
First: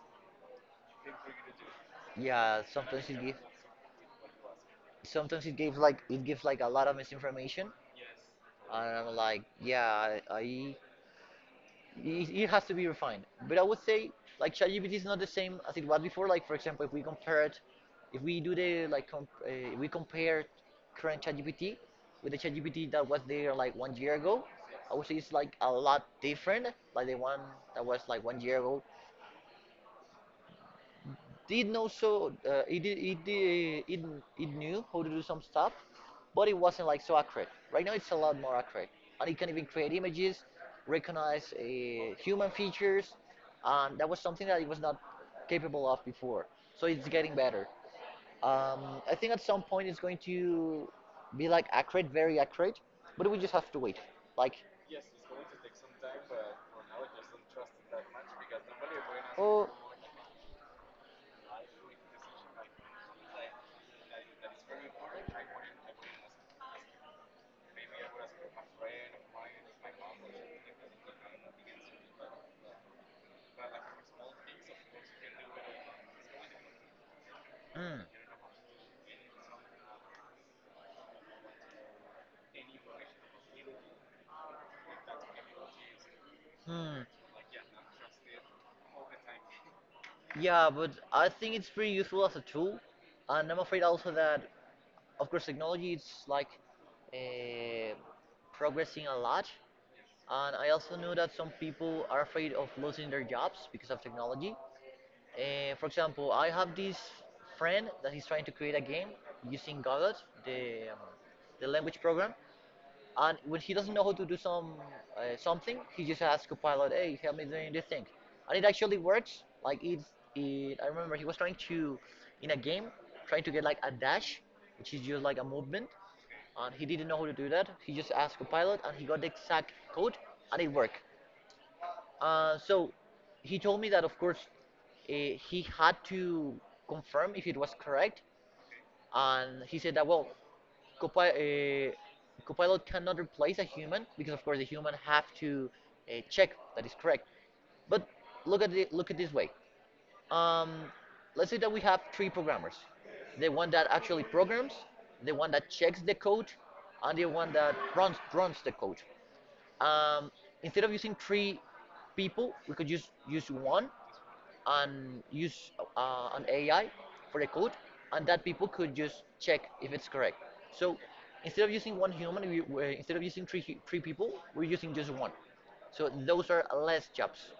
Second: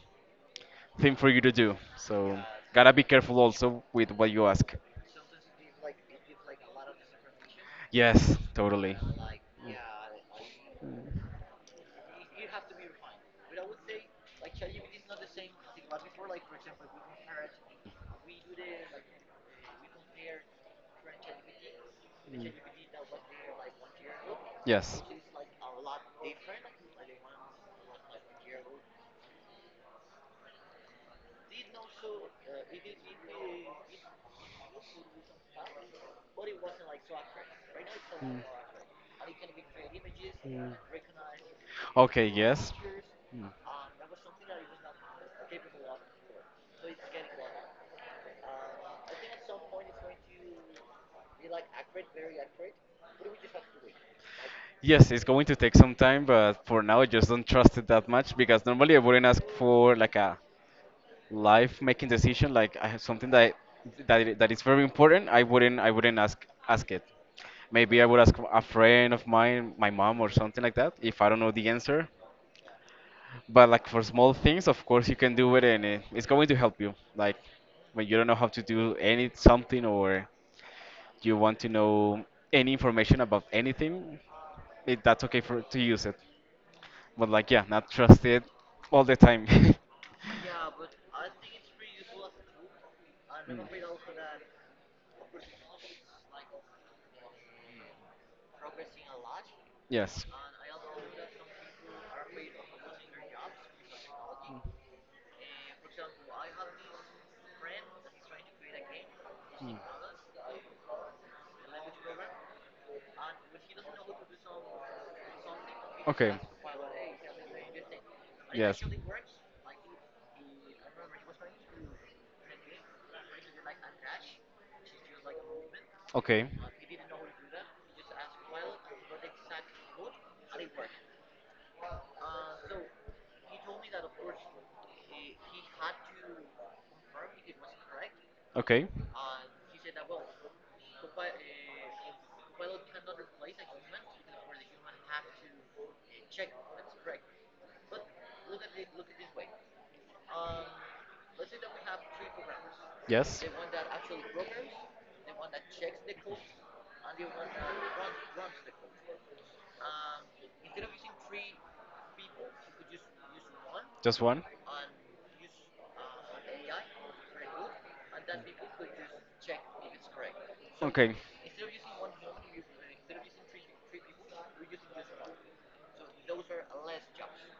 [SPEAKER 1] thing for you to do. So
[SPEAKER 2] Yeah.
[SPEAKER 1] gotta be
[SPEAKER 2] Sometimes it gives,
[SPEAKER 1] careful also with what you ask.
[SPEAKER 2] Sometimes it gives like, it gives like a lot of misinformation,
[SPEAKER 1] Yes, totally.
[SPEAKER 2] and I'm like, yeah, I, it has to be refined. But I would say like ChatGPT is not the same as it was before. Like for example, if we compare it, if we do the like comp, if we compare current ChatGPT with the ChatGPT that was there like 1 year ago,
[SPEAKER 1] Yes.
[SPEAKER 2] also it's like a lot different, like the one that was like 1 year ago. Did know so it did it did it, It knew how to do some stuff, but it wasn't like so accurate. Right now, it's a
[SPEAKER 1] Hmm.
[SPEAKER 2] lot more accurate, and it can even create images,
[SPEAKER 1] Hmm.
[SPEAKER 2] recognize
[SPEAKER 1] Okay,
[SPEAKER 2] human
[SPEAKER 1] yes.
[SPEAKER 2] features,
[SPEAKER 1] Hmm.
[SPEAKER 2] and that was something that it was not capable of before. So it's getting better. I think at some point it's going to be like accurate, very accurate, but we just have to wait. Like,
[SPEAKER 1] Yes, it's going to take some time, but for now, I just don't trust it that much because normally I wouldn't ask for like a life-making decision, like I have something that is very important. I wouldn't ask it. Maybe I would ask a friend of mine, my mom or something like that, if I don't know the answer. But like for small things, of course you can do it, and it's going to help you. Like when you don't know how to do any something, or you want to know any information about anything, that's okay for to use it.
[SPEAKER 2] to oh, hmm,
[SPEAKER 1] But like, yeah, not trusted all the time.
[SPEAKER 2] hmm, Yeah, but I think it's pretty useful as a tool, and I'm afraid also that, of course, technology is like uh, progressing a lot,
[SPEAKER 1] Yes.
[SPEAKER 2] and I also know that some people are afraid of losing their jobs because of technology. For example, I have this friend that he's trying to create a game
[SPEAKER 1] Mm.
[SPEAKER 2] using Godot, the um, the language program. And when he doesn't know how to do something, he just
[SPEAKER 1] Okay.
[SPEAKER 2] asks Copilot, "Hey, help me doing this thing," and it
[SPEAKER 1] Yes.
[SPEAKER 2] actually works. I remember he was trying to, in a game, trying to get like a dash, which is just like a movement,
[SPEAKER 1] Okay.
[SPEAKER 2] and he didn't know how to do that. He just asked Copilot, and he got the exact code, and it worked. So he told me that, of course, uh, he had to confirm if it was correct,
[SPEAKER 1] Okay.
[SPEAKER 2] and he said that well, Copi- uh, Copilot cannot replace a human because, of course, the human have to check that is correct. But look at it, look at this way. Um, let's say that we have three programmers:
[SPEAKER 1] Yes.
[SPEAKER 2] the one that actually programs, the one that checks the code, and the one that runs the code. Um, Instead of using three people, we could just use one
[SPEAKER 1] Just one?
[SPEAKER 2] and use an AI for the code, and that people could just check if it's correct. So
[SPEAKER 1] Okay.
[SPEAKER 2] instead of using one human, instead of using three people, we're using just one. So those are less jobs.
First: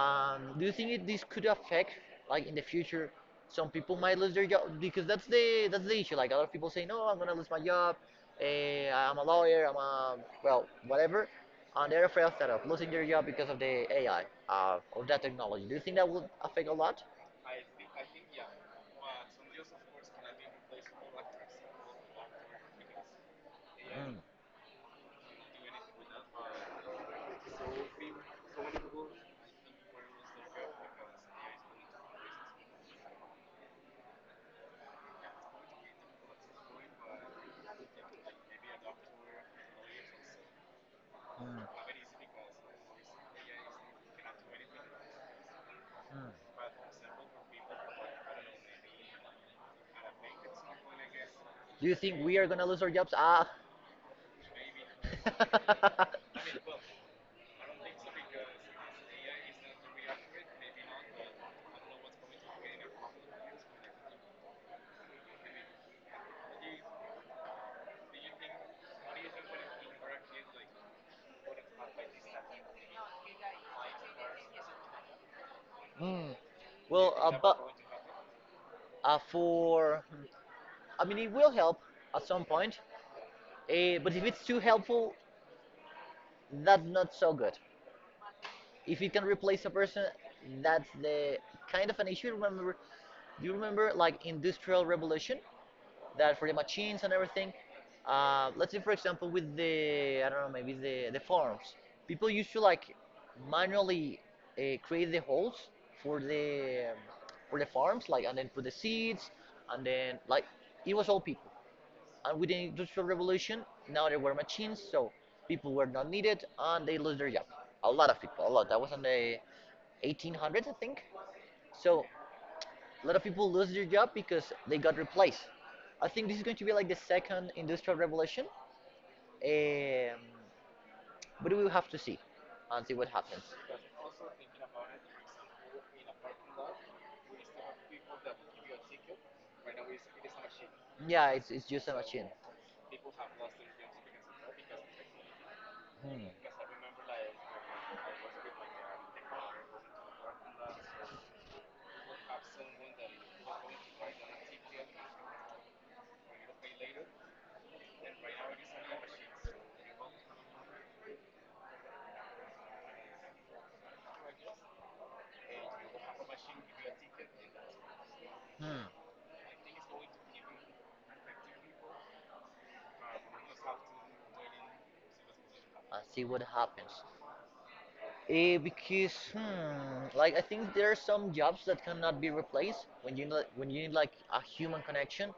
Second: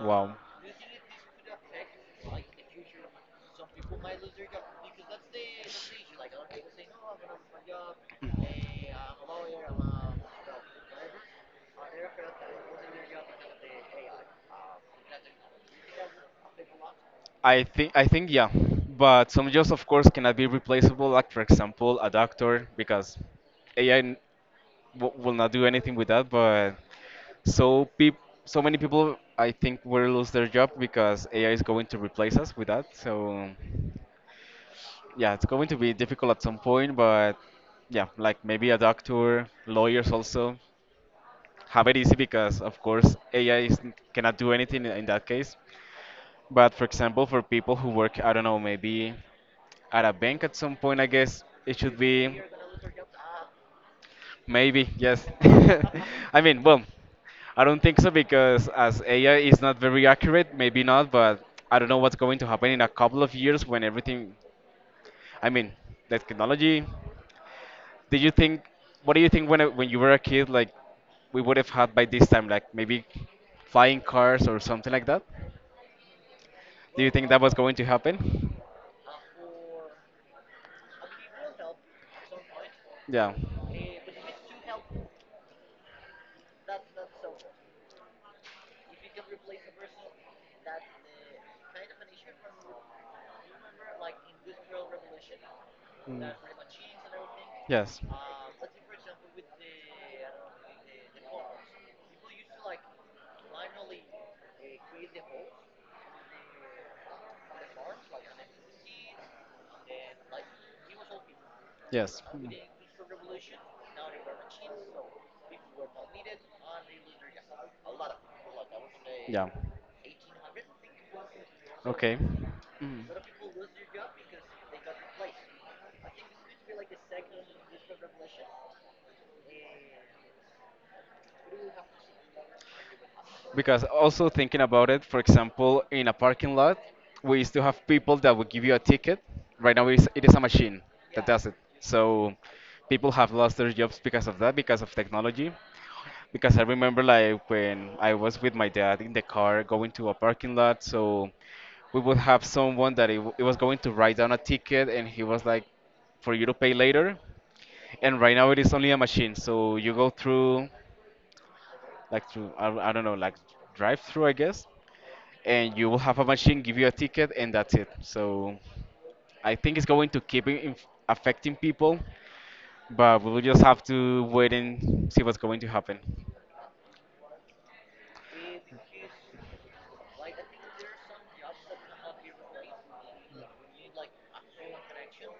[SPEAKER 1] Wow.
[SPEAKER 2] Do you think this could affect, like in the future, some people might lose their job? Because that's the issue. Like a lot of people say, no, I'm gonna lose my job. I'm a lawyer. I'm a well, whatever. And on the NFL of losing their job because of the AI, of that technology. Do you think that would affect a lot?
[SPEAKER 1] I think yeah, but some jobs of course cannot be replaceable, like for example a doctor, because AI
[SPEAKER 2] Mm,
[SPEAKER 1] will not do anything with that. But so peop- so many people I think will lose their job because AI is going to replace us with that. So yeah, it's going to be difficult at some point, but yeah, like maybe a doctor, lawyers also have it
[SPEAKER 2] mm,
[SPEAKER 1] easy because of course AI is, cannot do anything in that case.
[SPEAKER 2] mm.
[SPEAKER 1] But for example, for people who work, I don't know, maybe at a bank at some point, I guess it
[SPEAKER 2] Do you
[SPEAKER 1] should
[SPEAKER 2] think we
[SPEAKER 1] be
[SPEAKER 2] are gonna lose our jobs? Ah.
[SPEAKER 1] maybe, yes. I mean, well, I don't think so because as AI is not very accurate, maybe not, but I don't know what's going to happen in a couple of years when everything, I mean, the technology. Did you think, what do you think when you were a kid, like we would have had by this time, like maybe flying cars or something like that?
[SPEAKER 2] Mm.
[SPEAKER 1] Do you
[SPEAKER 2] Well,
[SPEAKER 1] think that was
[SPEAKER 2] but
[SPEAKER 1] going to happen?
[SPEAKER 2] for I mean, it will help at some point.
[SPEAKER 1] Yeah.
[SPEAKER 2] But if it's too helpful, that's not so good. If it can replace a person, that's the kind of an issue. Remember, do you remember like industrial revolution that for the machines and everything?
[SPEAKER 1] Yes.
[SPEAKER 2] Let's say for example with the I don't know maybe the farms. People used to like manually create the holes for the um, for the farms like and then put the seeds and then like it was all people.
[SPEAKER 1] Yes.
[SPEAKER 2] And with the industrial revolution, now there were machines, so people were not needed and they lost their job. A lot of people, a lot. That was in the 1800s, I think.
[SPEAKER 1] So
[SPEAKER 2] So
[SPEAKER 1] okay. Mm.
[SPEAKER 2] a lot of people lose their job because they got replaced. I think this is going to be like the second industrial revolution, um, but we will have to see and see what happens.
[SPEAKER 1] Because also thinking about it, for example, in a parking lot, we used to have people that would give you a ticket. Right now, it is a machine that
[SPEAKER 2] Yeah,
[SPEAKER 1] does it.
[SPEAKER 2] it's just a machine.
[SPEAKER 1] So people have lost their jobs because of that, because of technology.
[SPEAKER 2] Hmm.
[SPEAKER 1] Because I remember like when I was with my dad in the car going to a parking lot, so we would have someone that it was going to write down a ticket, and he was like, "For you to pay later." And right now, it is only a machine. So you go through, like through, I don't know, like drive through, I guess, and you will have a machine give you a ticket, and that's it. So
[SPEAKER 2] Hmm.
[SPEAKER 1] I think it's going to keep affecting people, but we'll just have to wait and see what's going to happen.
[SPEAKER 2] And see what happens. Like I think there are some jobs that cannot be replaced when when you need like a human connection.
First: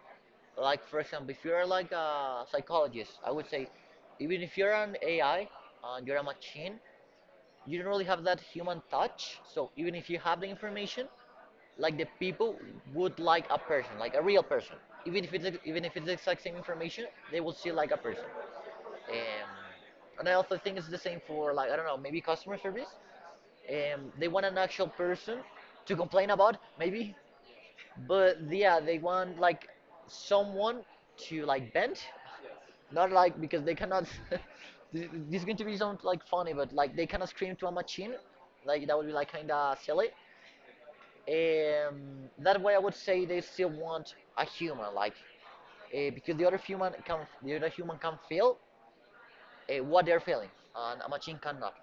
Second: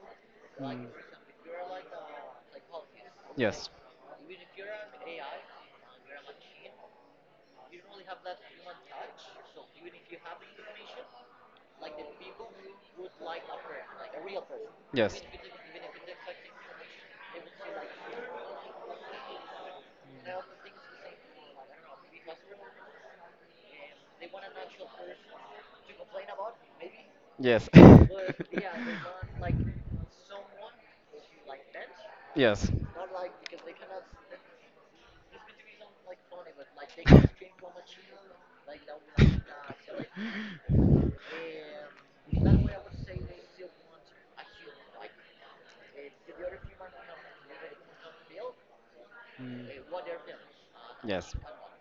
[SPEAKER 2] Like for example, if you're like a psychologist, I would
[SPEAKER 1] Yes,
[SPEAKER 2] say even if you're an AI and you're a machine, you don't really have that human touch. So even if you have the information, like the people would like a person, like a real person.
[SPEAKER 1] yes.
[SPEAKER 2] Even if it's the exact same information, they will see like a person. Um, and I also think it's the same for like I don't know, maybe customer service. They want an actual person to complain about, maybe.
[SPEAKER 1] Yes.
[SPEAKER 2] But yeah, they want like someone to like bend
[SPEAKER 1] Yes.
[SPEAKER 2] not like because they cannot. This is going to be sound like funny, but like they cannot scream to a machine. Like that would be like kind of silly. That way, I would say they still want a human, like because the other human can feel what they're feeling, and a
[SPEAKER 1] Yes.
[SPEAKER 2] machine cannot.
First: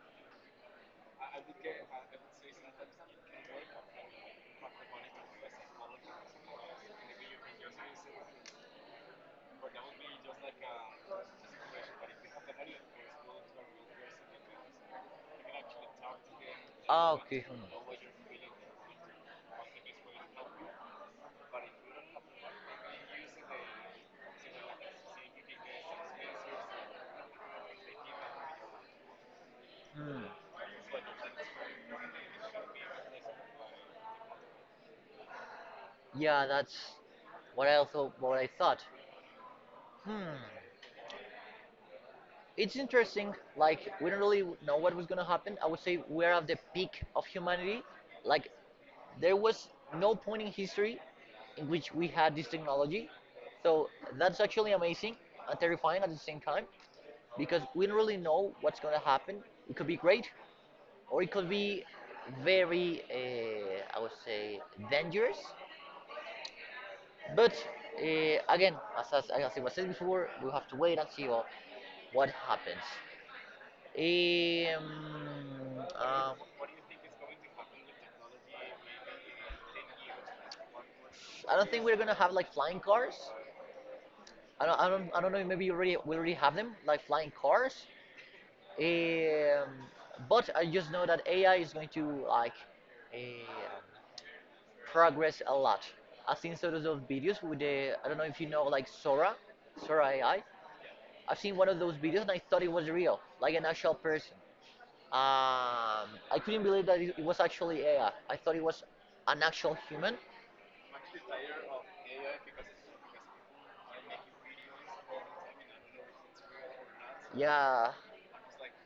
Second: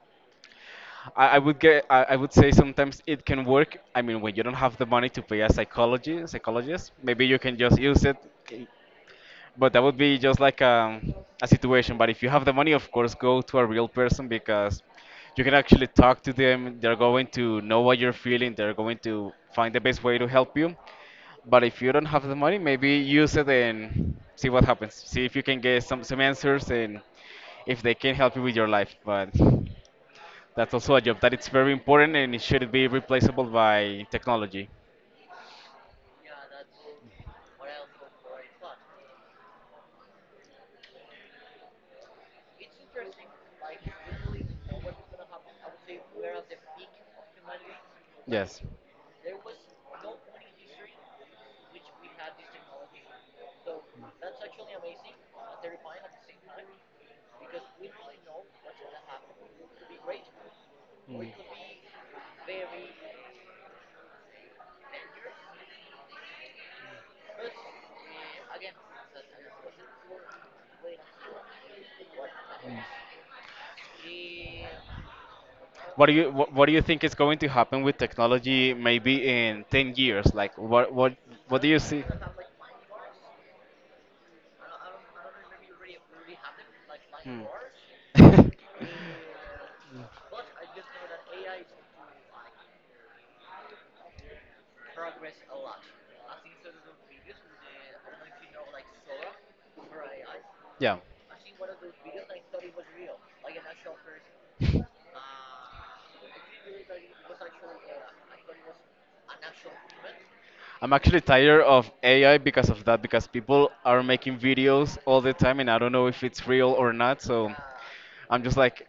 [SPEAKER 1] I would say sometimes it can work. I mean when you don't have the money to pay a psychology psychologist, maybe you can just use it. But that would be just like a situation. But if you have the money, of course, go to a real person because you can actually talk to them. They're
[SPEAKER 2] Ah,
[SPEAKER 1] going
[SPEAKER 2] okay.
[SPEAKER 1] to know what you're feeling. They're going to find the best way to help you. But if you don't have the money, maybe use it and see what happens. See if you can get some answers and if they can help you with your life. But
[SPEAKER 2] Hmm. Hmm.
[SPEAKER 1] that's also a job that it's very important, and it should be replaceable by technology.
[SPEAKER 2] Yeah, that's what I thought. Hmm. It's interesting. Like we don't really know what was gonna happen. I would say we're at the peak of humanity. Like
[SPEAKER 1] Yes.
[SPEAKER 2] there was no point in history in which we had this technology. So that's actually amazing and terrifying at the same time because we don't really know what's gonna happen. It could be great or it could be very, I would say, dangerous. But uh, again, as I was saying before, we have to wait and see what happens. Um, um,
[SPEAKER 1] What do you think is going to happen with technology maybe in 10 years? Like
[SPEAKER 2] I
[SPEAKER 1] what do
[SPEAKER 2] don't
[SPEAKER 1] you
[SPEAKER 2] think we're
[SPEAKER 1] see?
[SPEAKER 2] gonna have like flying cars. I don't know. Maybe you already we already have them like flying
[SPEAKER 1] Hmm.
[SPEAKER 2] cars. Um, but I just know that AI is going to like uh, progress a lot. I've seen sort of those videos with the I don't know if you know like Sora, Sora AI.
[SPEAKER 1] Yeah.
[SPEAKER 2] I've seen one of those videos and I thought it was real, like an actual person. I couldn't believe that it was actually AI. I thought it was an actual human.
[SPEAKER 1] I'm actually tired of AI because of that, because people are making videos all the time and I don't know if it's real or not. So
[SPEAKER 2] Yeah,
[SPEAKER 1] I'm just like,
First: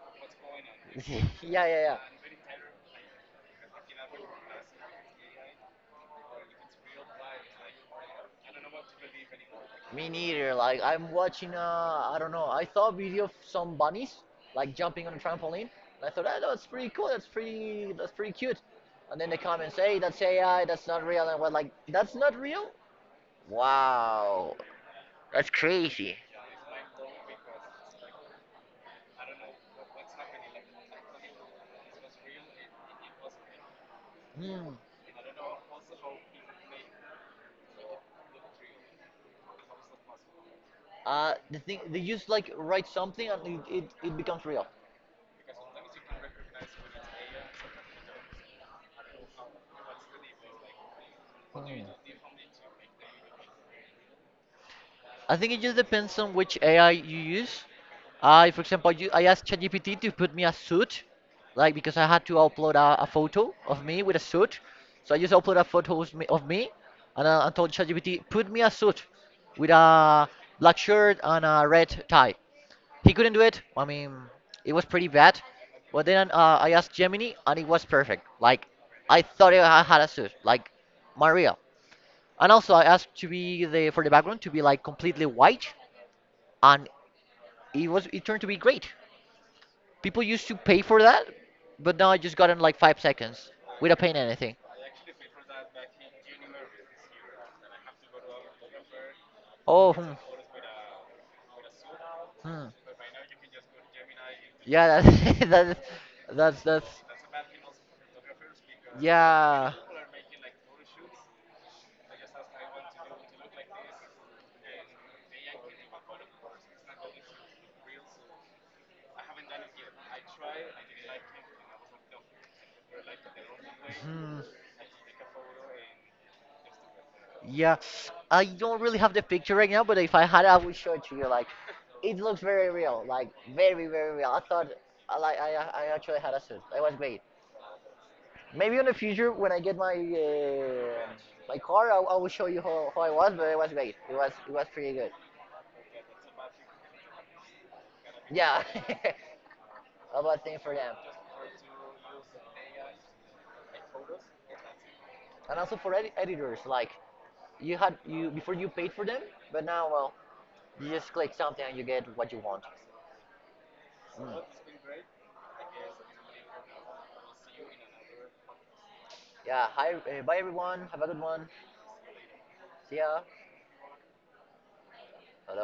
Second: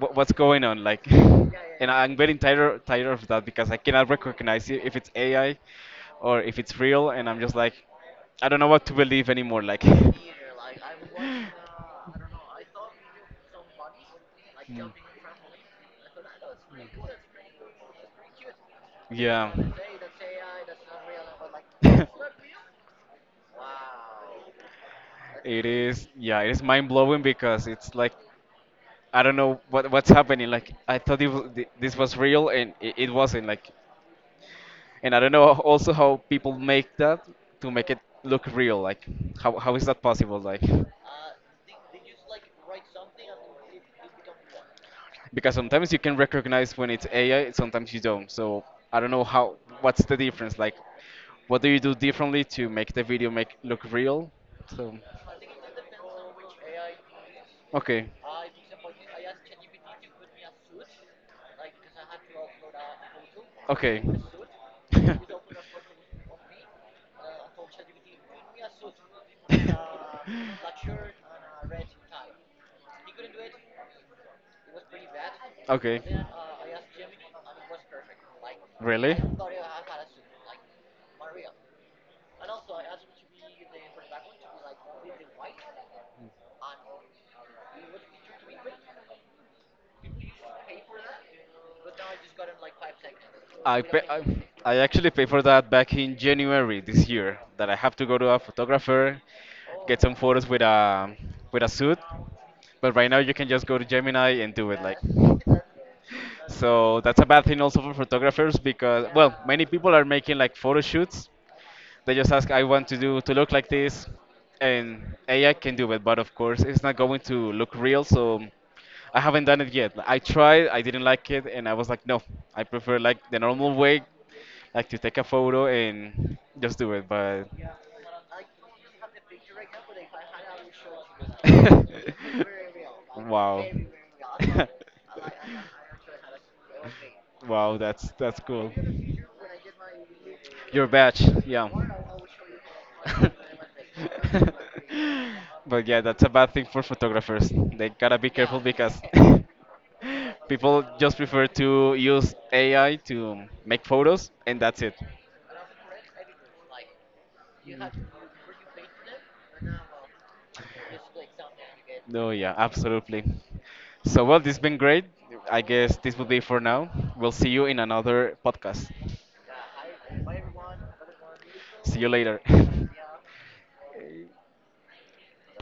[SPEAKER 1] What's going on?" Like,
[SPEAKER 2] yeah, yeah,
[SPEAKER 1] and
[SPEAKER 2] yeah.
[SPEAKER 1] I'm getting tired of that because I cannot recognize it if it's AI or if it's real. And I'm just like, I don't know what to believe anymore. Like,
[SPEAKER 2] Me neither. Like I'm watching, I don't know. I saw a video of some bunnies like
[SPEAKER 1] Mm.
[SPEAKER 2] jumping on a trampoline. And I thought, oh, that's pretty cool. That's pretty. That's pretty cute. And then they
[SPEAKER 1] Yeah.
[SPEAKER 2] come and say, that's AI. That's not real. And we're like, that's not real. Wow, that's
[SPEAKER 1] It is,
[SPEAKER 2] crazy.
[SPEAKER 1] yeah, it is mind blowing because it's like I don't know what's happening. Like I thought this was real and it wasn't. Like,
[SPEAKER 2] Hmm.
[SPEAKER 1] and I don't know also how people make that to make it look real. Like, how is that possible? Like,
[SPEAKER 2] The thing they just like write something and it becomes real.
[SPEAKER 1] because sometimes you can recognize when it's AI, sometimes you don't. So I don't know how what's the difference. Like, what
[SPEAKER 2] Hmm.
[SPEAKER 1] do you do differently to make the video make look real? So,
[SPEAKER 2] I think it just depends on which AI you use.
[SPEAKER 1] okay.
[SPEAKER 2] I, for example, you, I asked ChatGPT to put me a suit, like because I had to upload a photo of me
[SPEAKER 1] Okay.
[SPEAKER 2] with a suit. So I just uploaded a photo of of me and I told ChatGPT, put me a suit with a black shirt and a red tie. He couldn't do it. I mean, it was pretty bad. But
[SPEAKER 1] Okay.
[SPEAKER 2] then I asked Gemini, and it was perfect. Like,
[SPEAKER 1] Really?
[SPEAKER 2] I thought I had a suit, like Maria. And also, I asked to be the for the background to be like completely white, and it turned to be great. People used to pay for that, but now I just got in like 5 seconds
[SPEAKER 1] I,
[SPEAKER 2] without
[SPEAKER 1] pay,
[SPEAKER 2] paying anything.
[SPEAKER 1] I actually paid for that back in January this year. That I have to go to a photographer,
[SPEAKER 2] Oh,
[SPEAKER 1] get
[SPEAKER 2] hmm,
[SPEAKER 1] some photos with a suit.
[SPEAKER 2] hmm.
[SPEAKER 1] But right now you can just go to Gemini and do it like.
[SPEAKER 2] Yeah, that's
[SPEAKER 1] So that's a bad thing also for photographers because well, many
[SPEAKER 2] yeah,
[SPEAKER 1] people are making like photo shoots. They just ask, I want to do to look like this, and AI can do it, but of course it's not going to look real. So I haven't done it yet. I tried, I didn't like it, and I was like, no, I prefer like the normal way,
[SPEAKER 2] hmm,
[SPEAKER 1] like to take a photo and just do it. But
[SPEAKER 2] yeah. I don't really have the picture right now, but if I had, I would show it to you. Like, it looks very real, like
[SPEAKER 1] wow.
[SPEAKER 2] very very real. I thought I like I actually had a suit. It was great.
[SPEAKER 1] Wow, that's cool.
[SPEAKER 2] Maybe in the future when I get my
[SPEAKER 1] Your batch,
[SPEAKER 2] my
[SPEAKER 1] yeah.
[SPEAKER 2] car, I will show you how I was, but it was great. It was pretty good.
[SPEAKER 1] But yeah, that's a bad thing for photographers. They gotta be careful
[SPEAKER 2] Yeah,
[SPEAKER 1] because
[SPEAKER 2] a bad thing for
[SPEAKER 1] people
[SPEAKER 2] them,
[SPEAKER 1] just prefer to use AI to make photos, and that's it.
[SPEAKER 2] and also for editors. Like you
[SPEAKER 1] Mm.
[SPEAKER 2] had you before you paid for them, but now well, you just click something and you get
[SPEAKER 1] No,
[SPEAKER 2] what you
[SPEAKER 1] yeah,
[SPEAKER 2] want.
[SPEAKER 1] absolutely. So, well,
[SPEAKER 2] Mm.
[SPEAKER 1] this has been great. I guess this will be for now. We'll see you in another podcast.
[SPEAKER 2] Yeah. Hi. Bye everyone. Have a good one.
[SPEAKER 1] See you later.
[SPEAKER 2] See ya. Hello.